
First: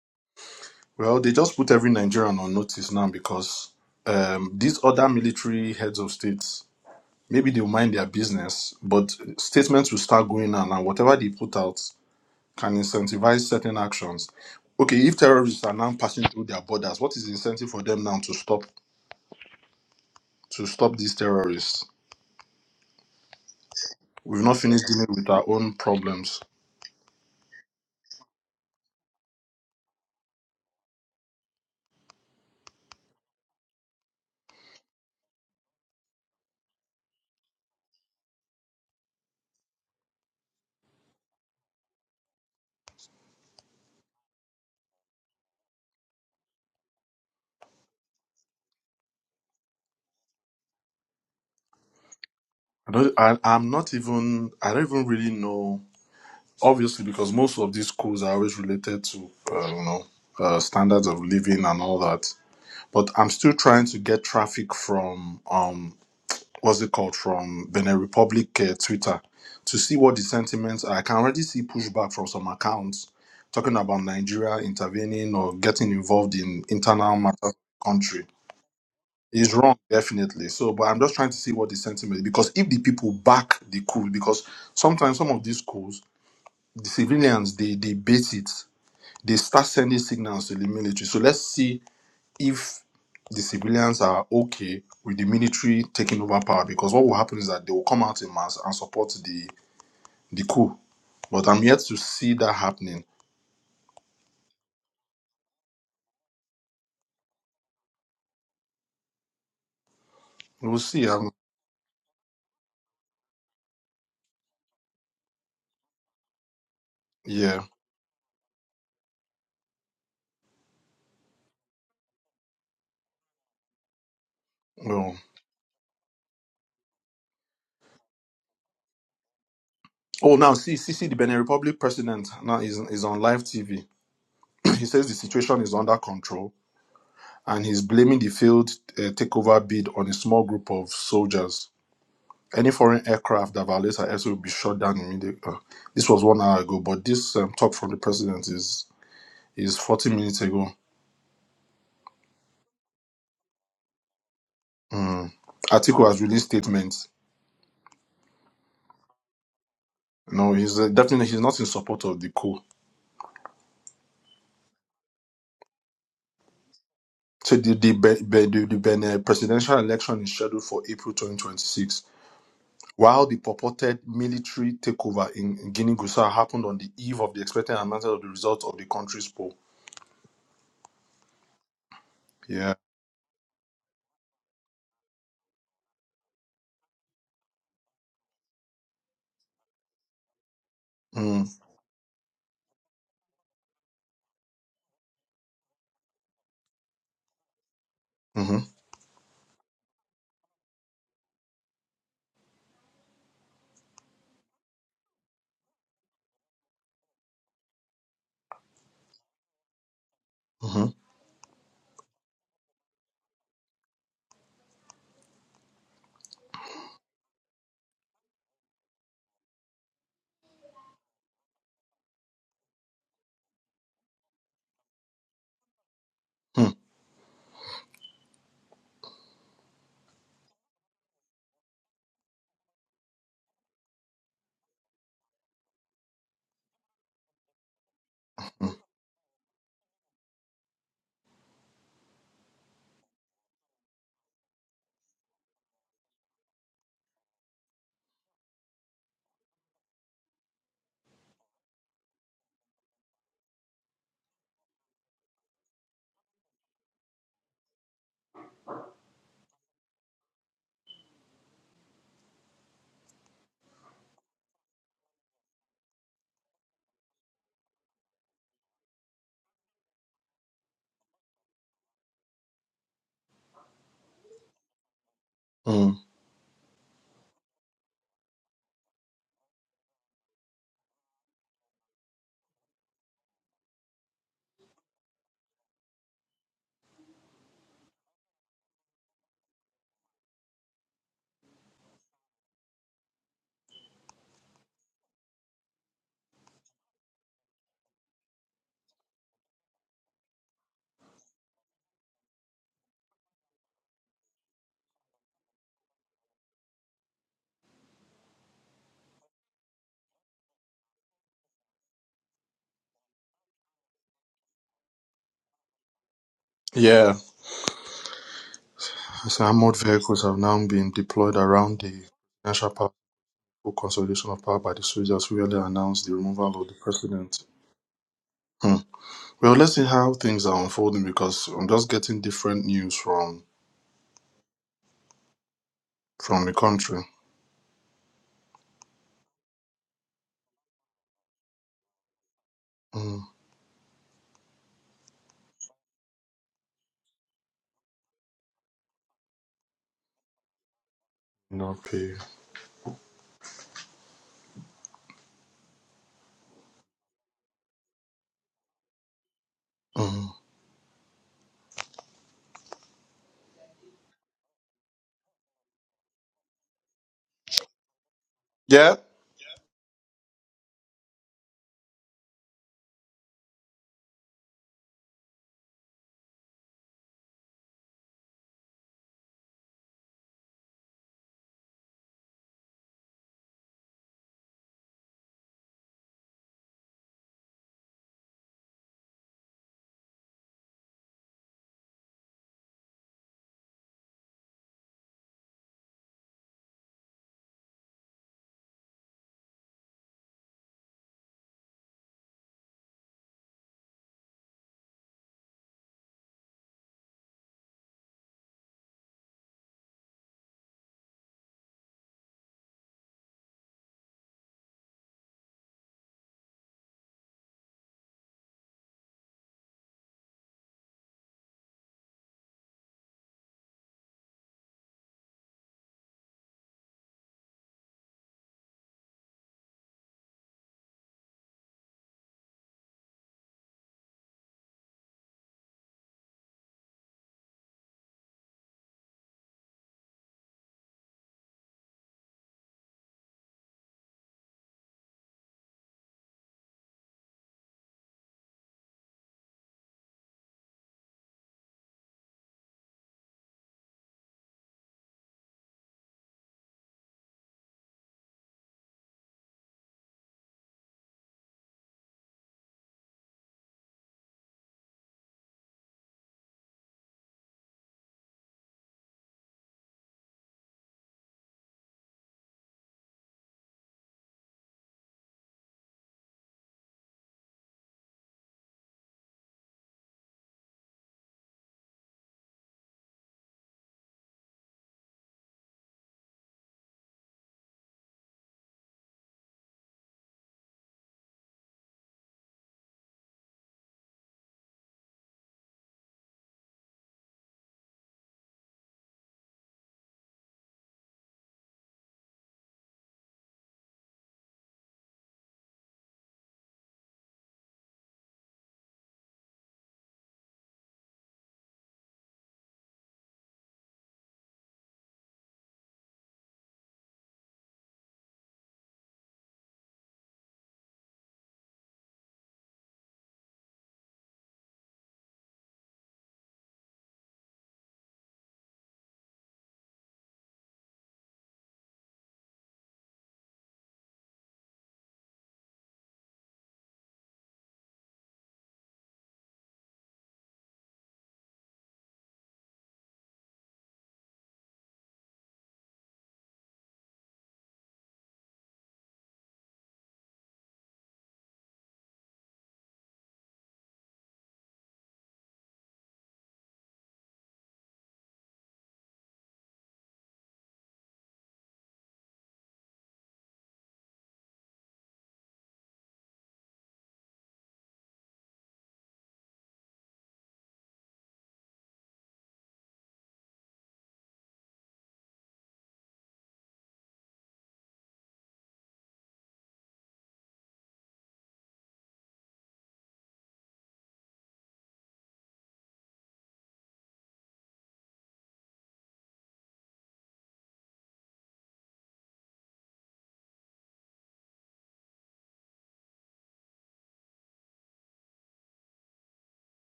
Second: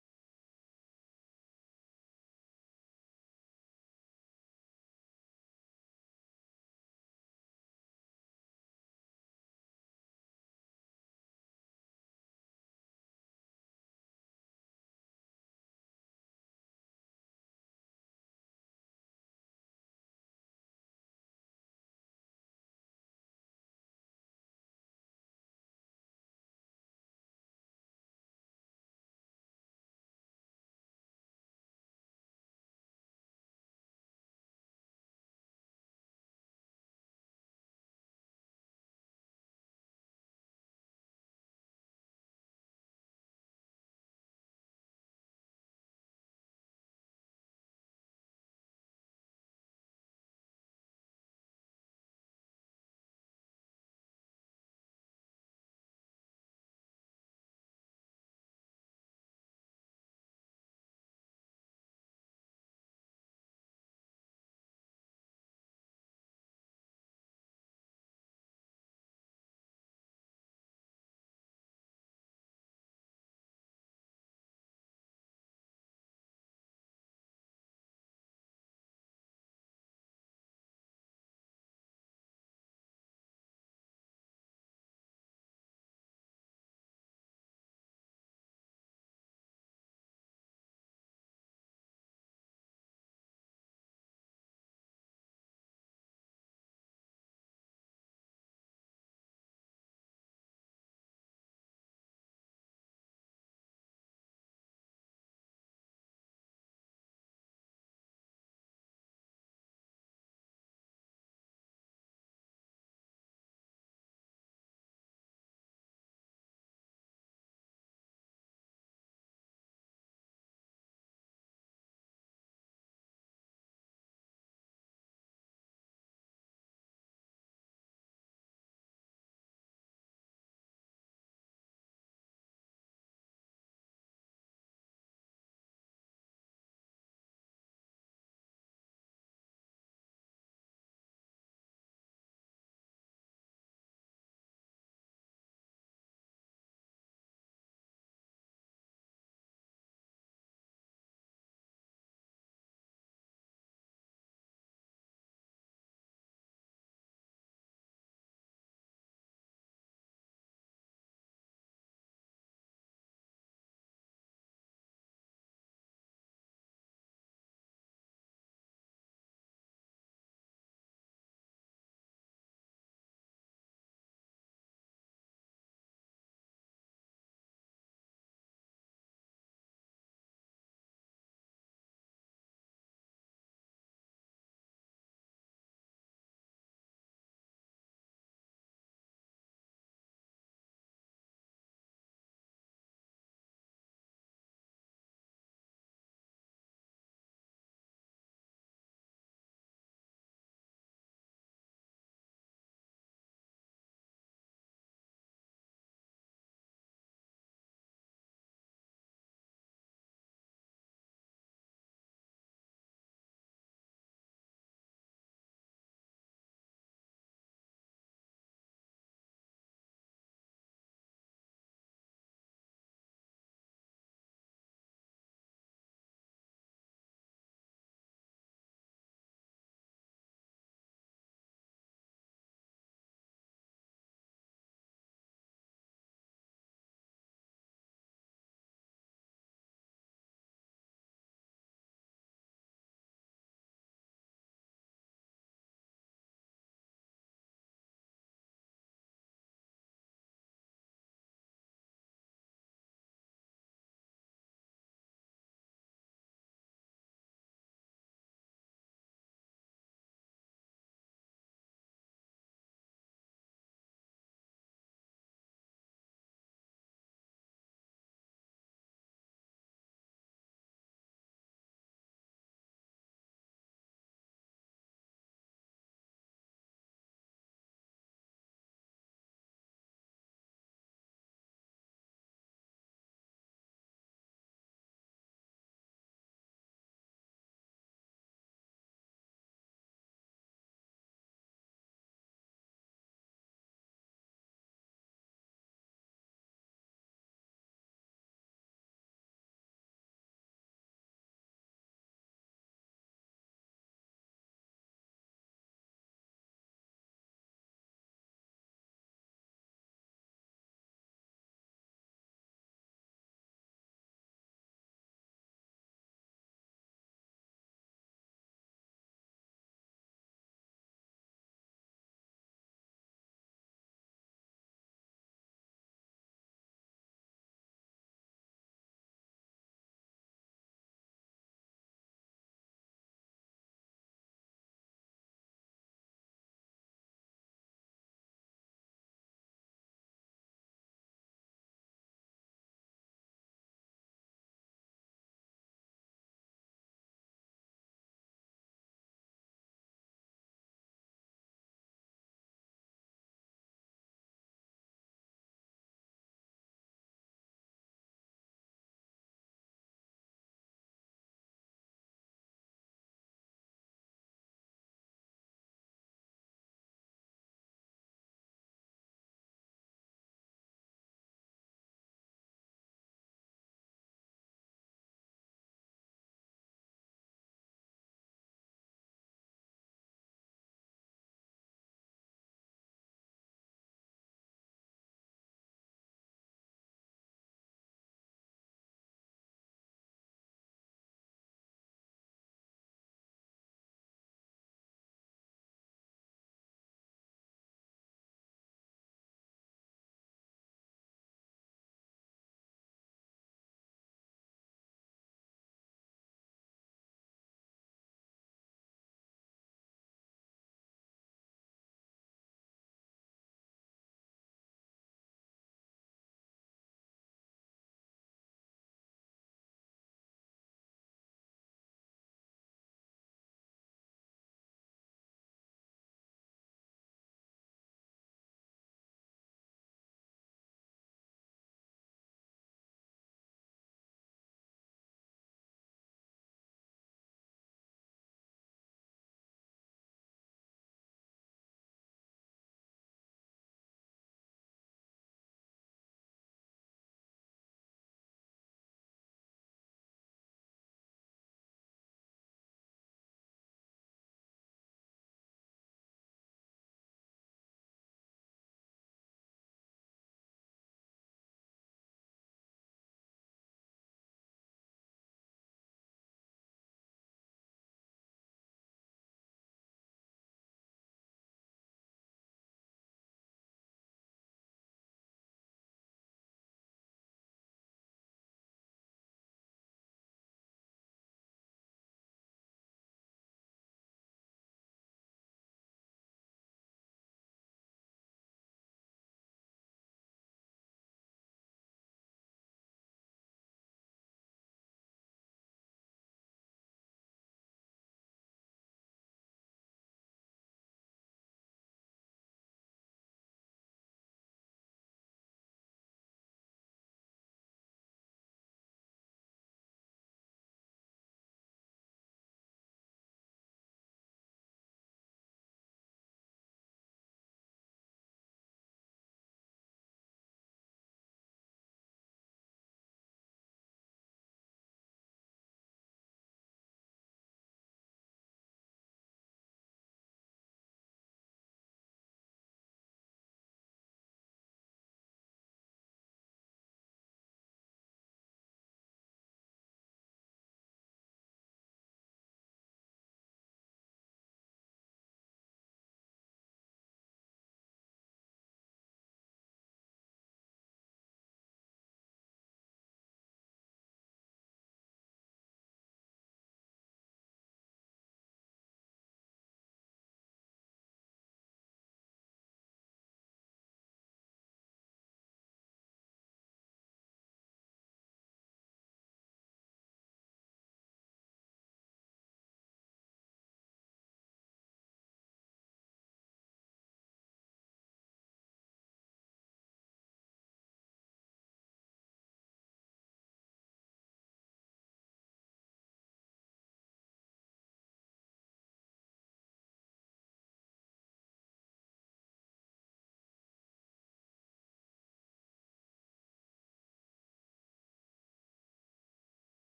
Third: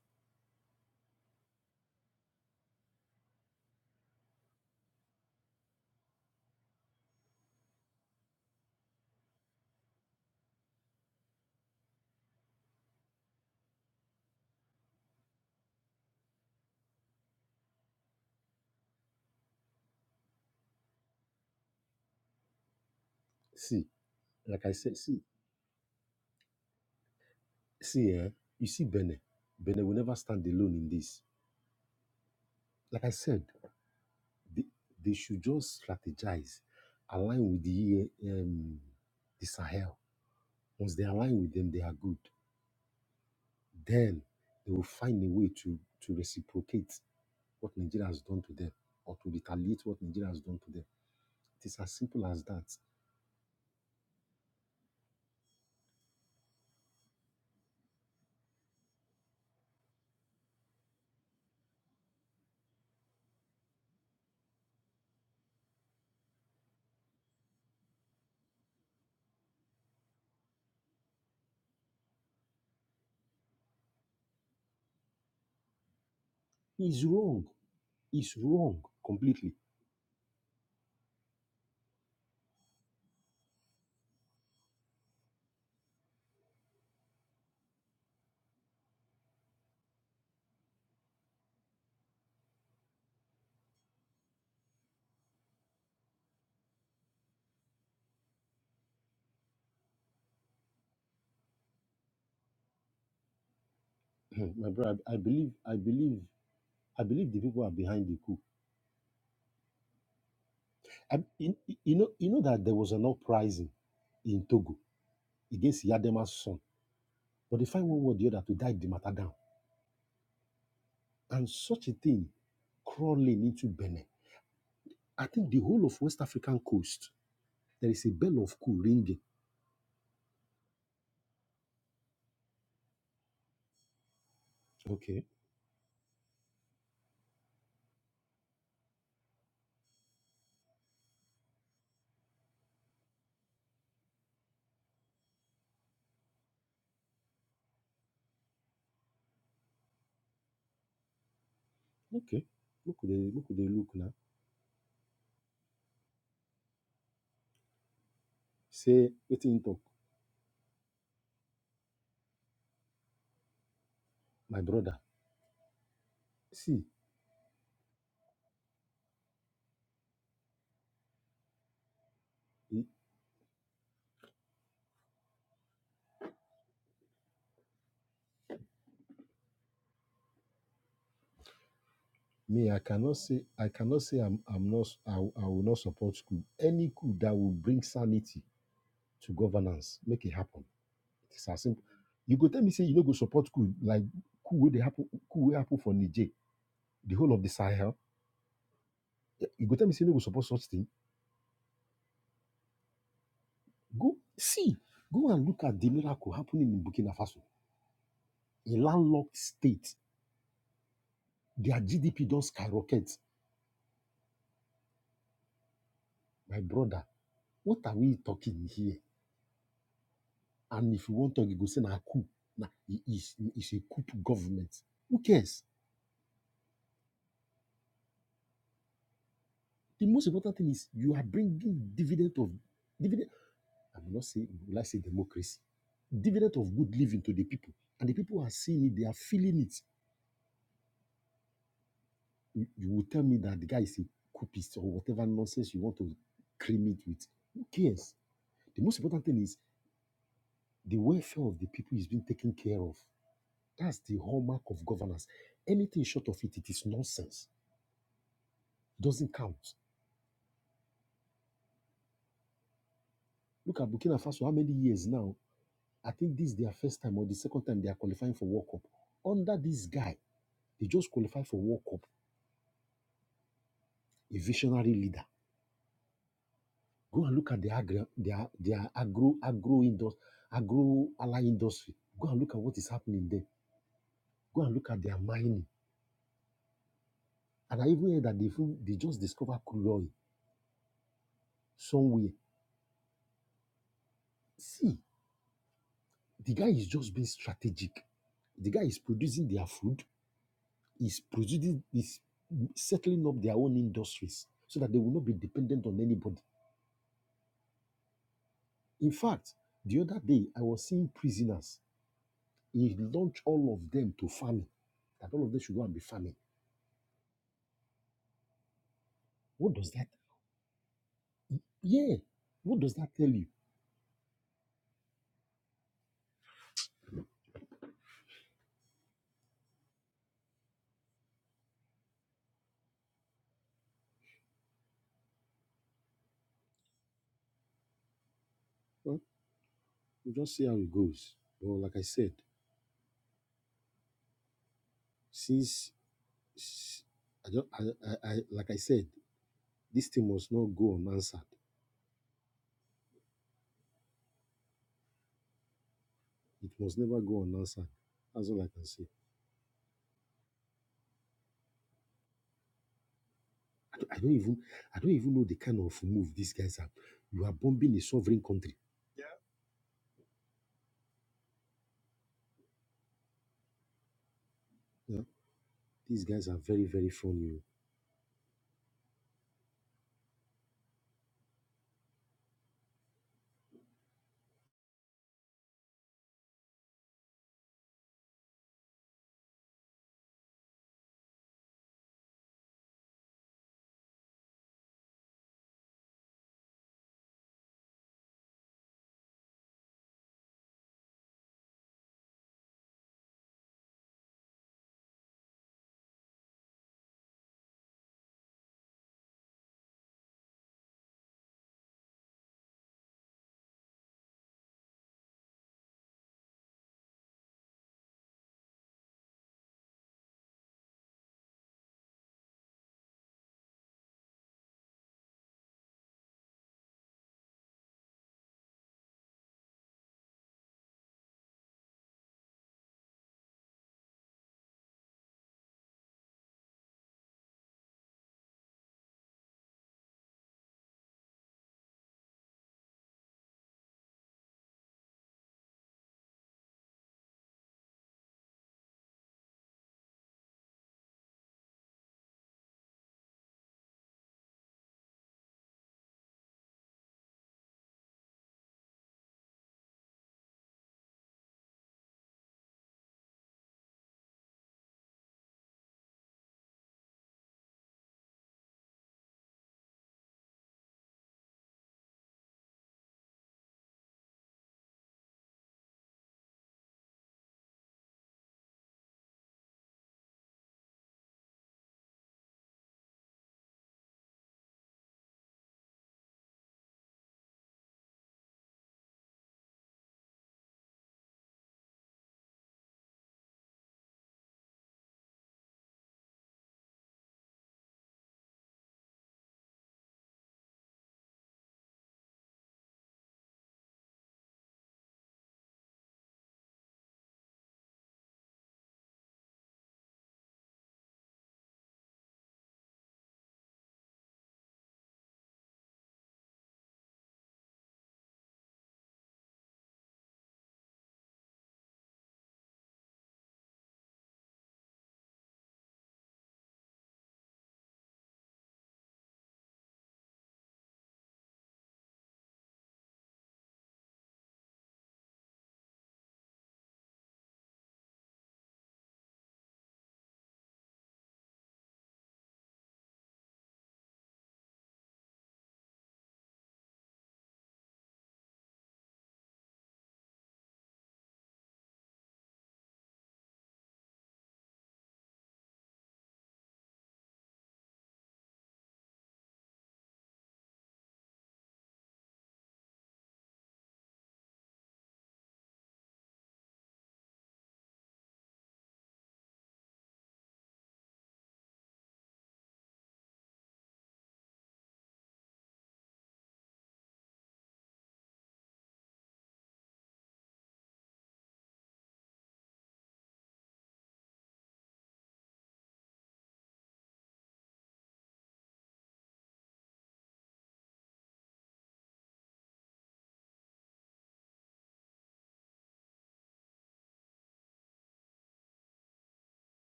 Speaker 1: Well, they just put every Nigerian on notice now because um, these other military heads of states maybe they'll mind their business, but statements will start going on, and whatever they put out can incentivize certain actions. Okay, if terrorists are now passing through their borders, what is the incentive for them now to stop to stop these terrorists?
Speaker 3: See,
Speaker 1: We've not
Speaker 3: like I
Speaker 1: finished
Speaker 3: said,
Speaker 1: dealing
Speaker 3: see,
Speaker 1: with our own problems.
Speaker 3: see, eh, you see Benin. Benin will never stand alone in this. Like I said, They, they should just strategize, align with the um, the Sahel. Once they align with them, they are good. Then they will find a way to to reciprocate what Nigeria has done to them, or to retaliate what Nigeria has done to them. It is as simple as that.
Speaker 1: I don't. I, I'm not even. I don't even really know. Obviously, because most of these schools are always related to uh, you know uh, standards of living and all that. But I'm still trying to get traffic from um what's it called from Benin Republic uh, Twitter to see what the sentiments are. I can already see pushback from some accounts talking about Nigeria intervening or getting involved in
Speaker 3: He's
Speaker 1: internal matters
Speaker 3: wrong.
Speaker 1: of the country
Speaker 3: He's wrong completely.
Speaker 1: It's wrong, definitely. So, but I'm just trying to see what the sentiment is. because if the people back the coup, because sometimes some of these schools, the civilians they they bait it, they start sending signals to the military. So let's see if the civilians are okay with the military taking over power, because what will happen is that they will come out in mass and support the the coup. But I'm yet to see that happening.
Speaker 3: My brother, I believe, I believe, I believe the people are behind the coup.
Speaker 1: We'll see.
Speaker 3: I,
Speaker 1: Um,
Speaker 3: you, you know, you know that there was an uprising in Togo against Yadema's son, but
Speaker 1: yeah.
Speaker 3: they find one way or the other to die the matter down and such a thing crawling into Benin.
Speaker 1: Well.
Speaker 3: I think the whole of West African coast, there is a bell of cool ringing.
Speaker 1: Oh, now see, see, see, the Benin Republic president now is is on live TV He says the
Speaker 3: Okay,
Speaker 1: situation is under control and he's blaming the failed uh, takeover bid on a small group of soldiers. Any foreign aircraft that violates our airspace will be shot down immediately. Uh, this was one hour ago, but this um, talk from the president is is 40 minutes ago.
Speaker 3: okay. Look they look They look now.
Speaker 1: Mm. Atiku has released statements.
Speaker 3: Say, waiting in talk,
Speaker 1: No, he's uh, definitely he's not in support of the coup.
Speaker 3: my brother. See,
Speaker 1: So the the, Be- Be- the, the Benin presidential election is scheduled for April 2026
Speaker 3: eh,
Speaker 1: While the purported military takeover in in Guinea-Bissau happened on the eve of the expected announcement of the results of the country's poll.
Speaker 3: me,
Speaker 1: Yeah.
Speaker 3: I cannot say, I cannot say, I'm, I'm not, I, will- I will not support coup. Any coup that will bring sanity to governance, make it happen.
Speaker 1: Mm,
Speaker 3: It's as simple. You go tell me, say, you know, go support coup like coup where they happen, coup where happen for Niger, the whole of the Sahel.
Speaker 1: hmm
Speaker 3: Eh, You go tell me, say, you no go support such thing Go see, go and look at the miracle happening in Burkina Faso, a landlocked state.
Speaker 1: hmm
Speaker 3: Their GDP don't skyrocket. My brother, what are we talking here? And if you want to go say na coup, na it is it's a coup government. Who cares? The most important thing is you are bringing dividend of dividend. I will not say will I say democracy, dividend of good living to the people, and the people are
Speaker 1: hmm
Speaker 3: seeing it. They are feeling it. You, you will tell me that the guy is a copist or whatever nonsense you want to cream it with. Who cares? The most important thing is the welfare of the people is being taken care of. That's the hallmark of governance. Anything short of it, it is nonsense. It doesn't count. Look at Burkina Faso, how many years now? I think this is their first time or the second time they are qualifying for World Cup. Under this guy, they just qualify for World Cup, a visionary leader
Speaker 1: hmm
Speaker 3: Go and look at the agri, their their agro agro industry, agro ally industry. Go and look at what is happening there. Go and look at their mining. And I even heard that they even- they just discovered crude oil somewhere. See, the guy is just being strategic. The guy is producing their food. Is producing is settling up their own industries so that they will not be dependent on anybody. In fact, the other day I was seeing prisoners. He launched all of them to farming. That all of them should go and be farming.
Speaker 1: Yeah. So
Speaker 3: What
Speaker 1: armored
Speaker 3: does that?
Speaker 1: vehicles have now been deployed around the
Speaker 3: Yeah.
Speaker 1: national
Speaker 3: What
Speaker 1: power
Speaker 3: does that tell you?
Speaker 1: for consolidation of power by the soldiers who earlier announced the removal of the president. Hmm. Well, let's see how things are unfolding because I'm just getting different news from from the country.
Speaker 3: Well, we'll just see how it goes. But like I said,
Speaker 1: Mm.
Speaker 3: since s- I don't, I, I, I, like I said, this thing must not go unanswered.
Speaker 1: No pay.
Speaker 3: It must never go unanswered. That's all I can say.
Speaker 1: Mm.
Speaker 3: I don't, I don't even, I don't even know the kind of move these guys are. You are bombing a sovereign country.
Speaker 1: Yeah.
Speaker 3: Yeah? These guys are very, very funny. oh.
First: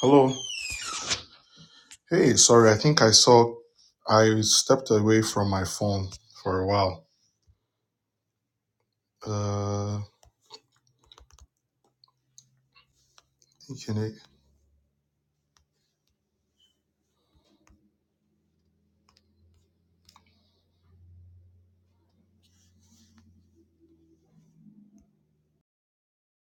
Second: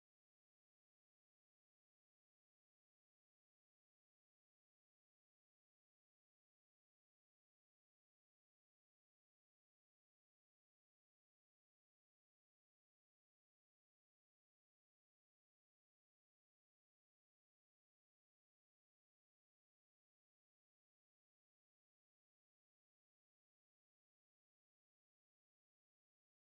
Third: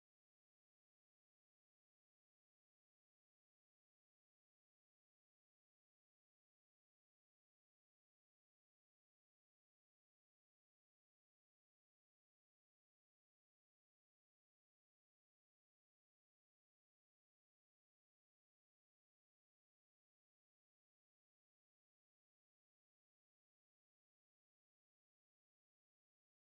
Speaker 1: Hello. Hey, sorry, I think I saw I stepped away from my phone for a while. Uh, thinking it-